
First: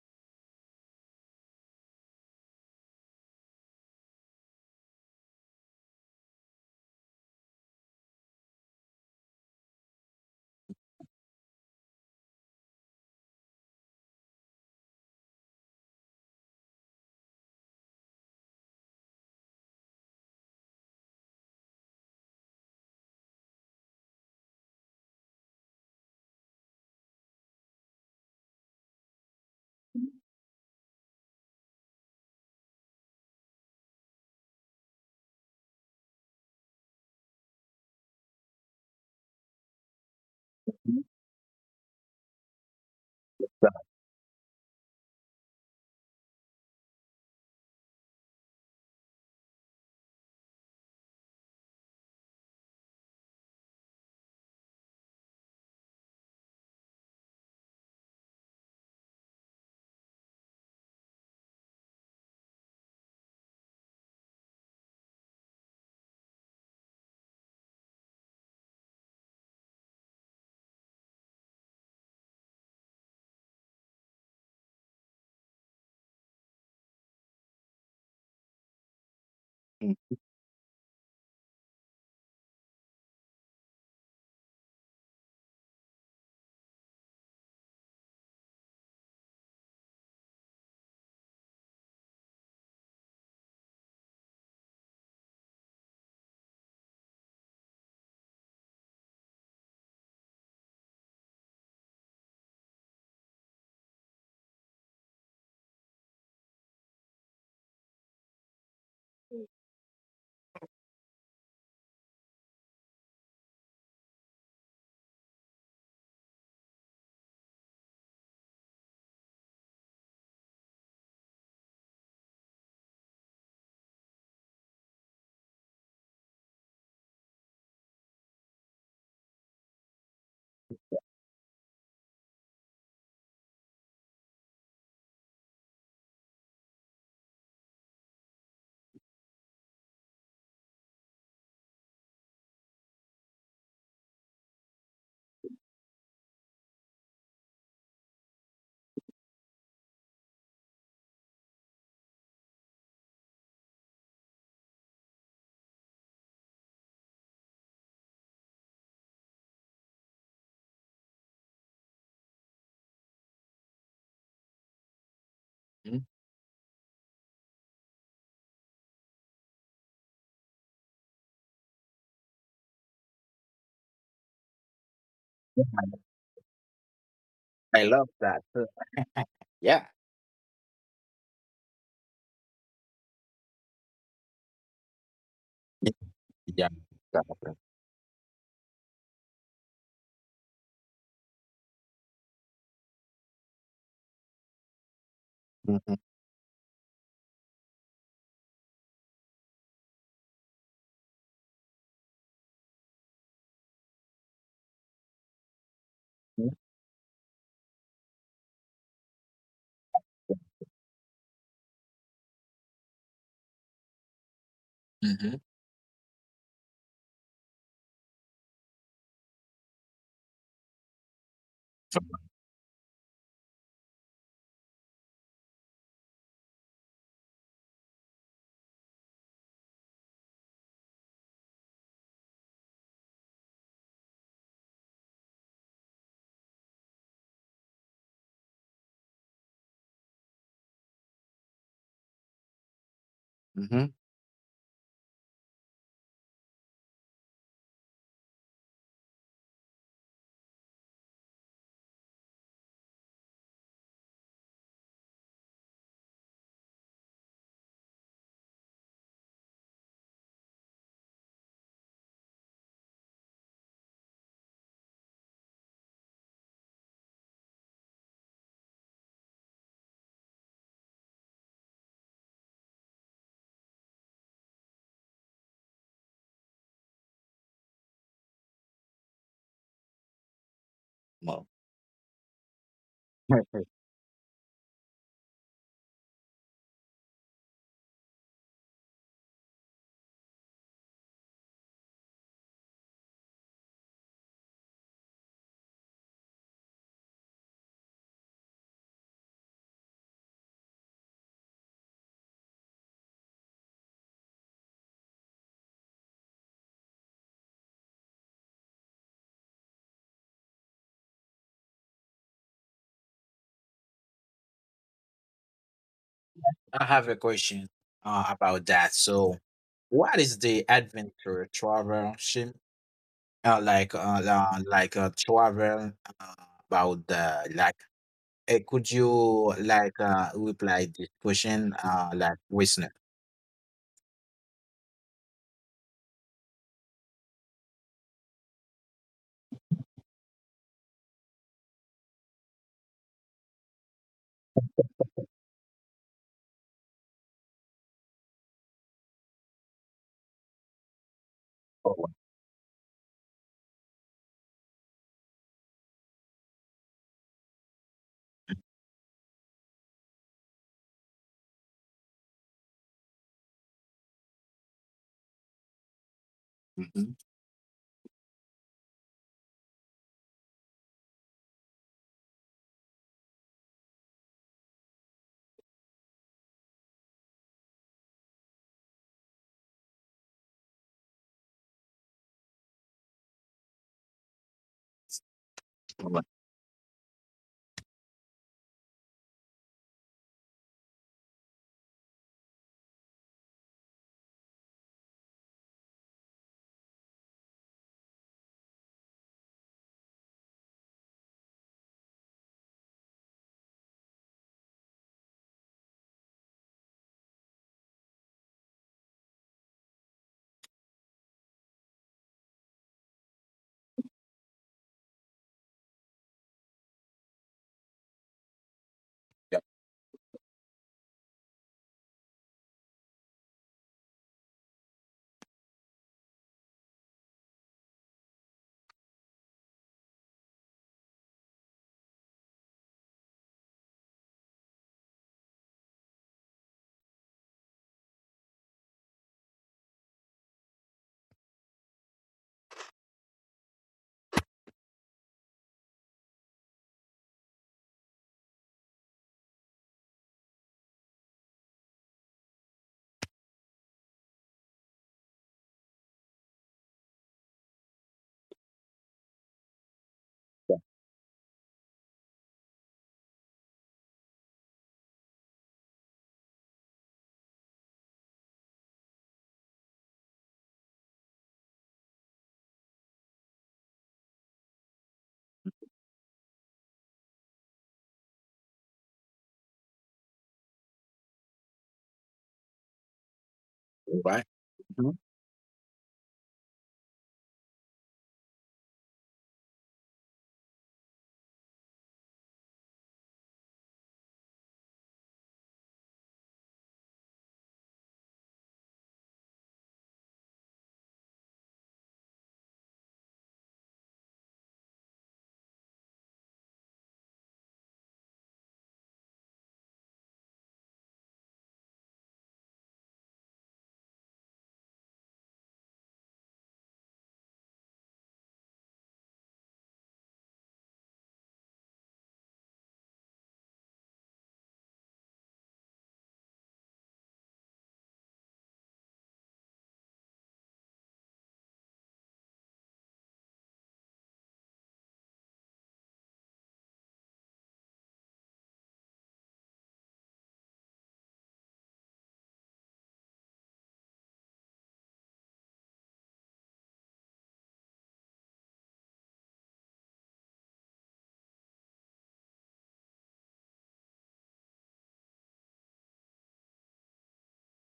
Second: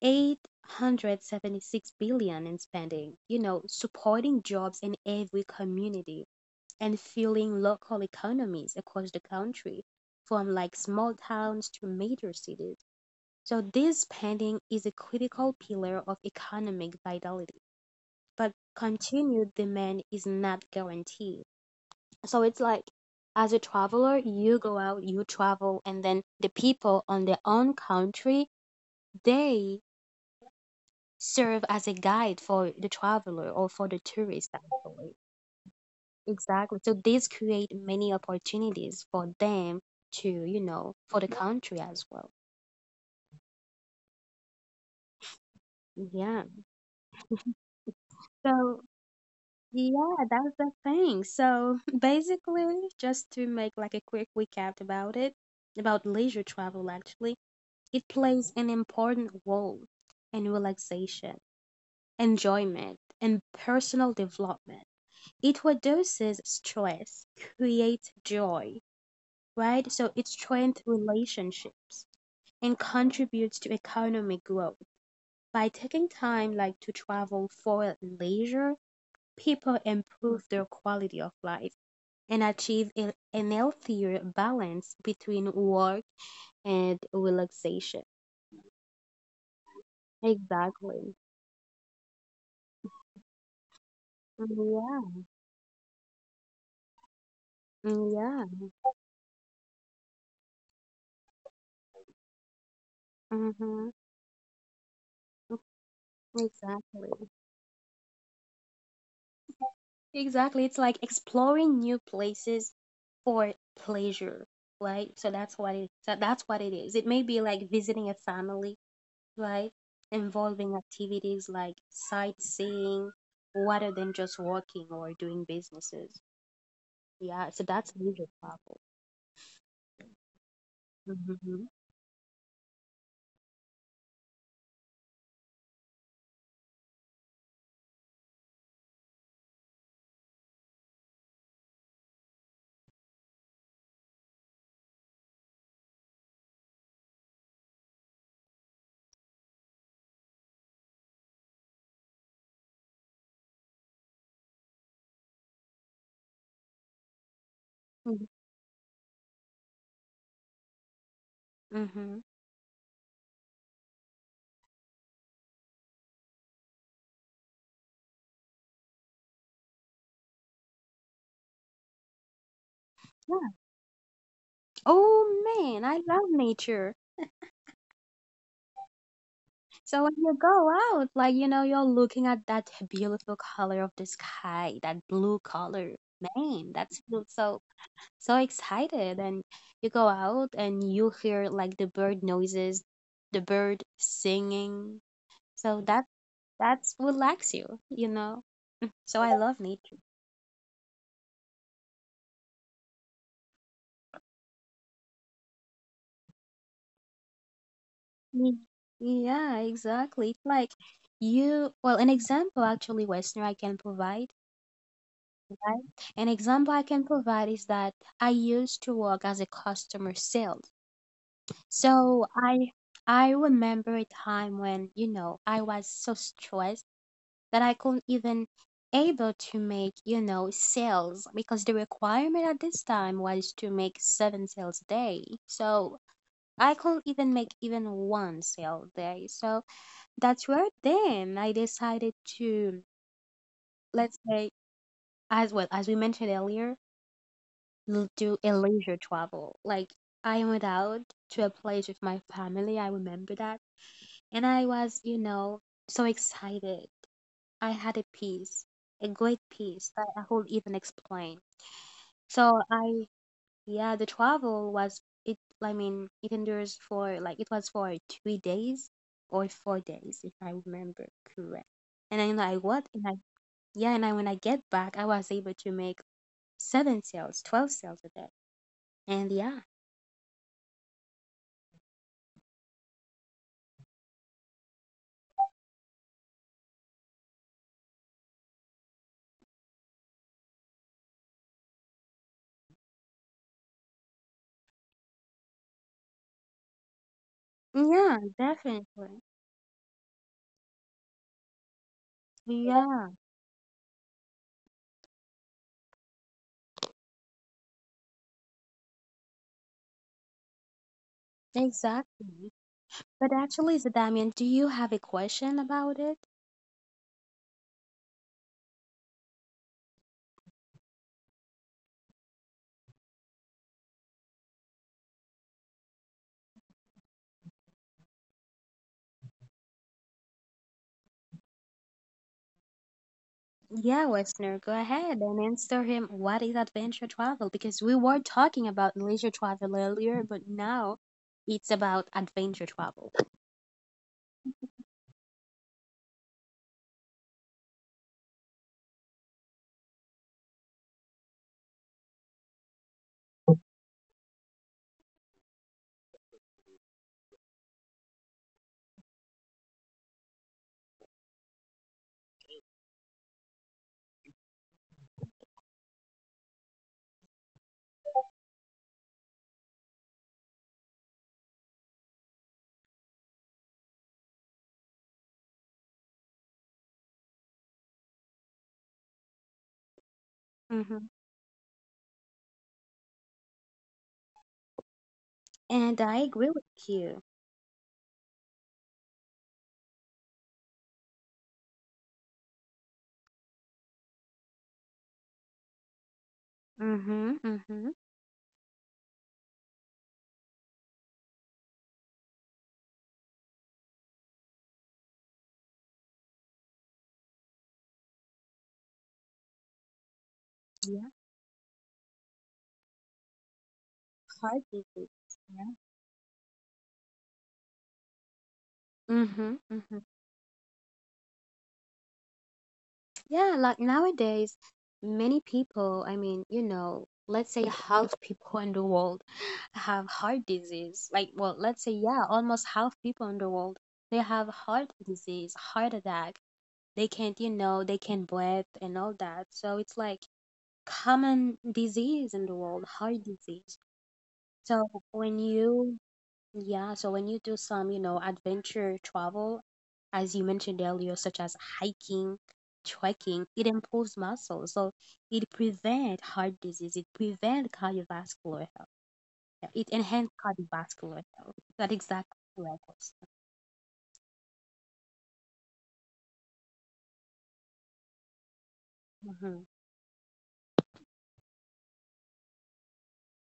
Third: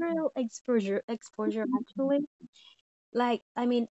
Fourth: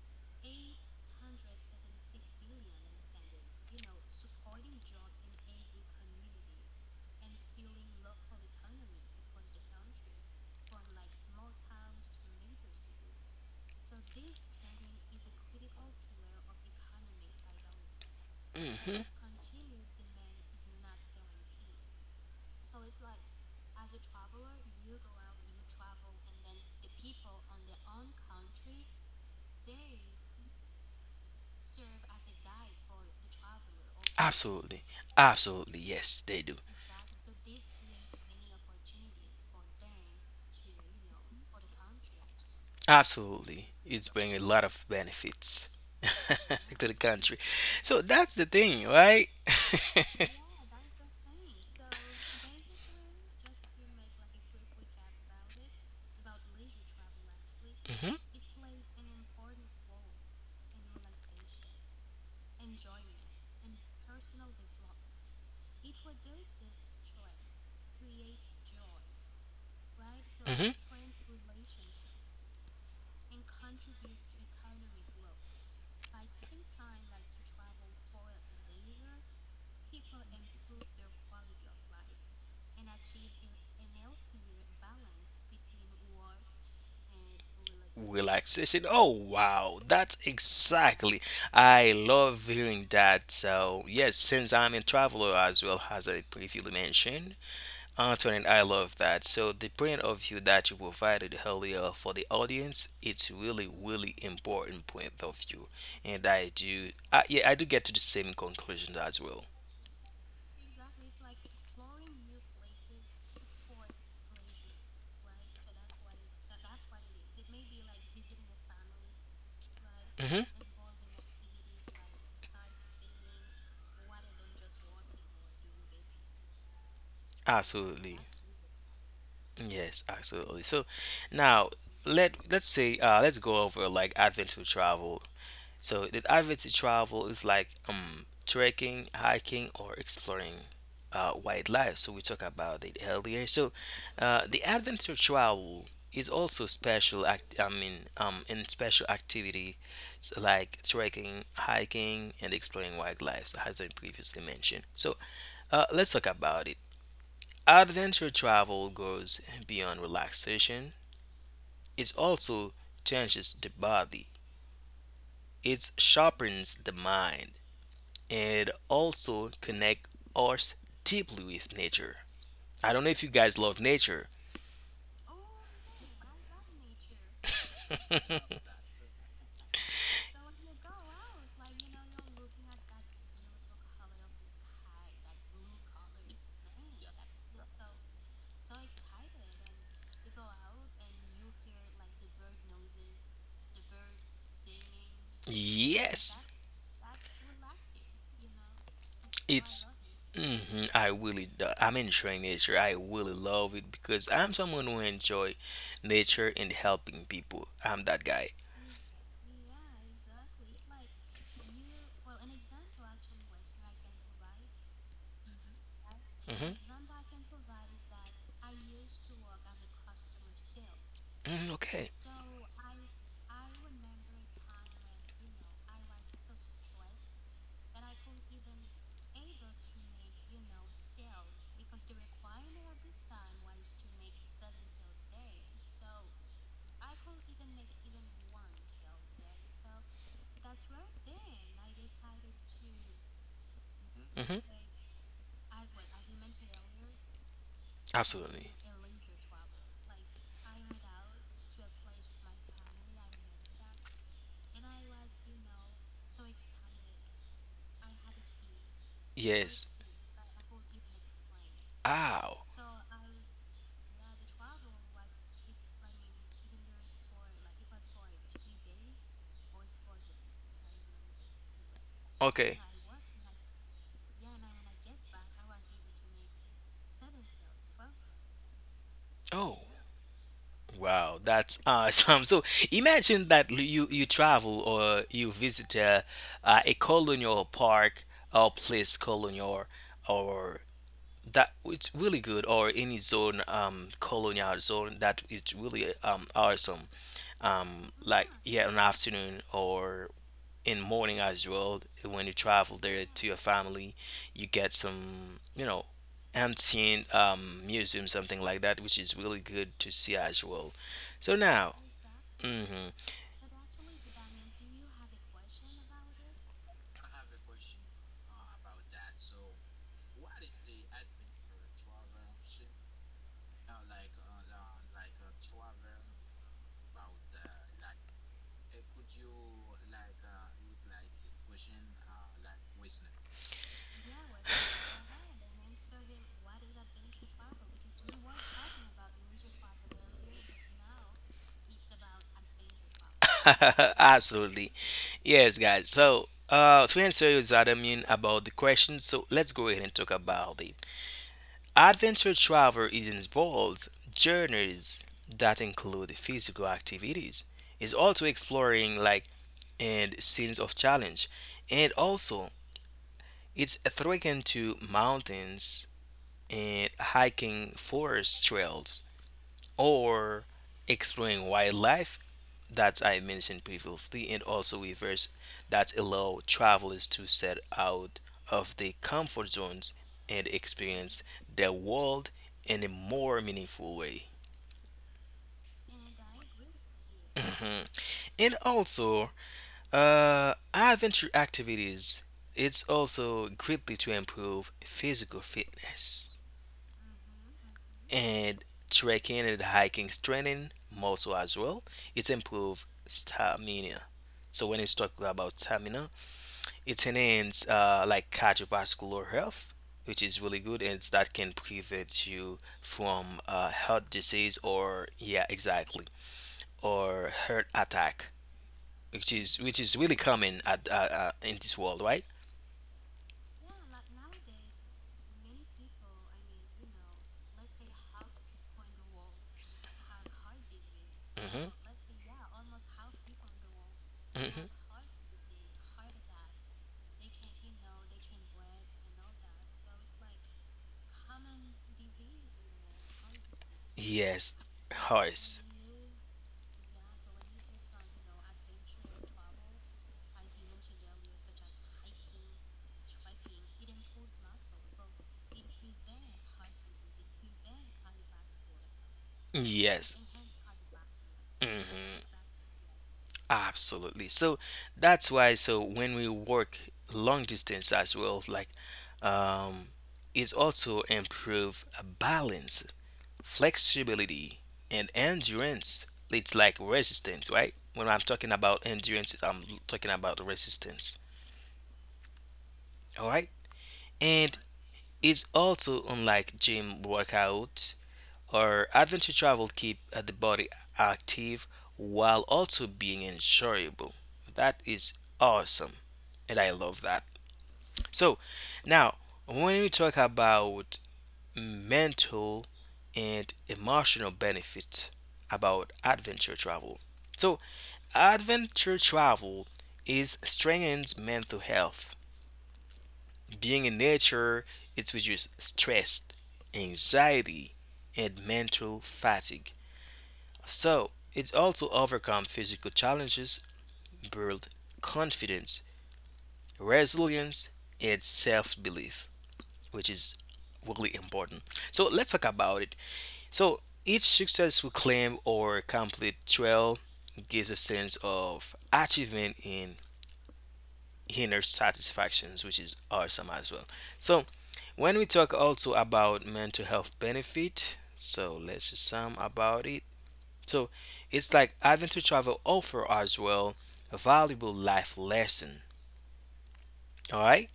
876 billion in spending, you know, supporting jobs in every community and fueling local economies across the country, from like small towns to major cities. So this spending is a critical pillar of economic vitality. But hmm continued demand is not guaranteed. So it's like as a traveler, you go out, you travel, and then the people on their own country, they serve as a guide for the traveler or for the tourist Absolutely. actually. Absolutely. Yes, they do. Exactly. So this create many opportunities for them to, you know, for the country as well. So, Absolutely. It's bringing a lot of benefits Yeah. to the country. So that's the So thing, right? yeah, that's the thing. So basically, just to make like a quick recap about it, about leisure travel actually, it hmm plays an important role in relaxation, enjoyment, and personal development. It reduces stress, creates joy, right? So it hmm strengthens relationships and contributes to economic growth. By taking time like to travel for leisure, people improve their quality of life and achieve an healthier balance between work and relaxation. Relaxation. Oh, wow. That's Exactly. exactly. I love hearing that. So, yes, since I'm a Mm, traveler as well as I previously mentioned, yeah. Mm, Antoine, I yeah. love that. exposure So the point of view that you provided earlier for the audience, it's really, Mm-hmm. really important point of view, and Exactly. yeah, I do get to the same conclusion as well. Exactly. It's like exploring new places for pleasure, right? So that's what it is. It may be like visiting a family, right? hmm Involving activities like sightseeing, rather than just working or doing businesses. Yeah. So that's Absolutely, leisure travel. yes, absolutely. So Mm-hmm. now, let's say let's go over like adventure travel. So the adventure travel is like trekking, hiking, or exploring wildlife. So we talked about it earlier. So the adventure travel is also special act, I mean, in special activity, so like trekking, hiking, and exploring wildlife, so as I previously mentioned. So let's talk about it. Mm-hmm. Adventure travel goes beyond relaxation. It Mhm. also changes the body. It Mhm. sharpens the mind and also connect us deeply with nature. I don't know if you Yeah. guys love nature. Oh man, I love nature. I love that too. Yeah. So when you go out, like you know, you're looking at that beautiful color of the sky, that blue color. Yeah. Man, that's feel Exactly. So excited. And you go out and you hear like the bird noises, the bird exposure. singing. So Mhm. that Yes, that's relax you, you know. So I love it's. nature. hmm I really do. I'm enjoying nature. I really love it because I'm someone who enjoy nature Hmm. and helping people. I'm that guy. Mm. Yeah, exactly. It's like you, well, an example actually, Westerner, I can provide, right? An hmm example I can provide is that I used to work as a customer sales. Mm, okay. So I remember a time when, you know, I was so stressed that I couldn't even able to make, you know, sales because the requirement at this time was to make seven sales a day. So I couldn't even make even one sale a day. So that's where then I decided to, Hmm. let's say, hmm as well as we mentioned earlier, do a Absolutely. leisure travel. Like I went out to a place with my family, I remember that. And I was, you know, so excited. I had a piece, a great Yes. piece that I could even explain. Ow. So I, yeah, the travel was it. I mean, it endures for like it was for 3 days or 4 days, if I remember correct. And then I Okay. what? And I yeah, and I when I get back, I was able to make seven sales, 12 sales a day. And yeah, Oh. Wow, Well, that's awesome. So imagine that you travel or you visit actually. A colonial park or place colonial or that it's really good, or any zone, um, colonial zone that it's really, um, awesome, um, yeah, like yeah, an definitely. afternoon or in morning as well, when you travel Yeah, there to your family, you get some, you know, ancient, museum, something like that, which is really good to see as well. So now. exactly. hmm But actually, Zadamian, do you have a question about it? I have a question about that. So, what is the adventure travel like travel uh, about the like could you like reply this question like listener? Yeah, listener, go ahead and answer him. What is adventure travel? Because we were talking about leisure travel earlier, but now it's about adventure travel. Absolutely. Yes, guys. So, to answer you, that about the question, so let's go ahead and talk about it. All right. Adventure travel is involves journeys that include physical activities. It's also exploring like and scenes of challenge. And also, it's a threatened to mountains Mm-hmm. and hiking forest trails, or exploring wildlife that I mentioned previously, and also rivers that allow travelers to set out of the comfort zones and Mm-hmm. experience the world in a more meaningful way. And All I right. agree with you. Mhm. And also, uh, adventure activities, it's also greatly to improve physical fitness, Mm-hmm. Mm-hmm. and trekking and hiking strengthening muscle as well. It improve stamina. So when it's talking about stamina, it enhances, like cardiovascular health, which is really good, Yeah, and that can prevent you from, heart hard disease, to do. or Yeah. yeah, exactly, or heart attack, Mm-hmm. Yeah. Mm-hmm. which is really common at, in this world, right? Yeah, like nowadays, many people, I mean, you know, let's say half people in the world have heart disease. Like, well, let's Mhm. say, yeah, almost half people in the world, they have Mhm. heart disease, heart attack. They can't, you know, they can't breathe and all that. So it's like common disease in the world, heart disease. Yes. So when Horse. you, yeah, so when you do some, you know, adventure travel, as you mentioned earlier, such as hiking, trekking, it improves muscles. So it prevents heart disease, it prevents cardiovascular health. Yeah, it enhances Yes. cardiovascular health. That hmm exactly what I Absolutely. So that's why. So when we work long distance as well, like, um, it's also improve balance, flexibility, and endurance. It's like resistance, right? When I'm talking about endurance, I'm talking about resistance. All right. All right. And Mhm. it's also unlike gym workout, or adventure travel keep, the body active while also being enjoyable. That is awesome and I love that. So now when we talk about mental and emotional benefit about adventure travel. So adventure travel is strengthens mental health. Being in nature, it reduces stress, anxiety, and mental fatigue. So, it also overcomes physical challenges, builds confidence, resilience, and self-belief, which is really important. So, let's talk about it. So, each successful claim or complete trail gives a sense of achievement and inner satisfactions, which is awesome as well. So, when we talk also about mental health benefit, so let's just some about it. So it's like adventure travel offer as well a valuable life lesson. All right,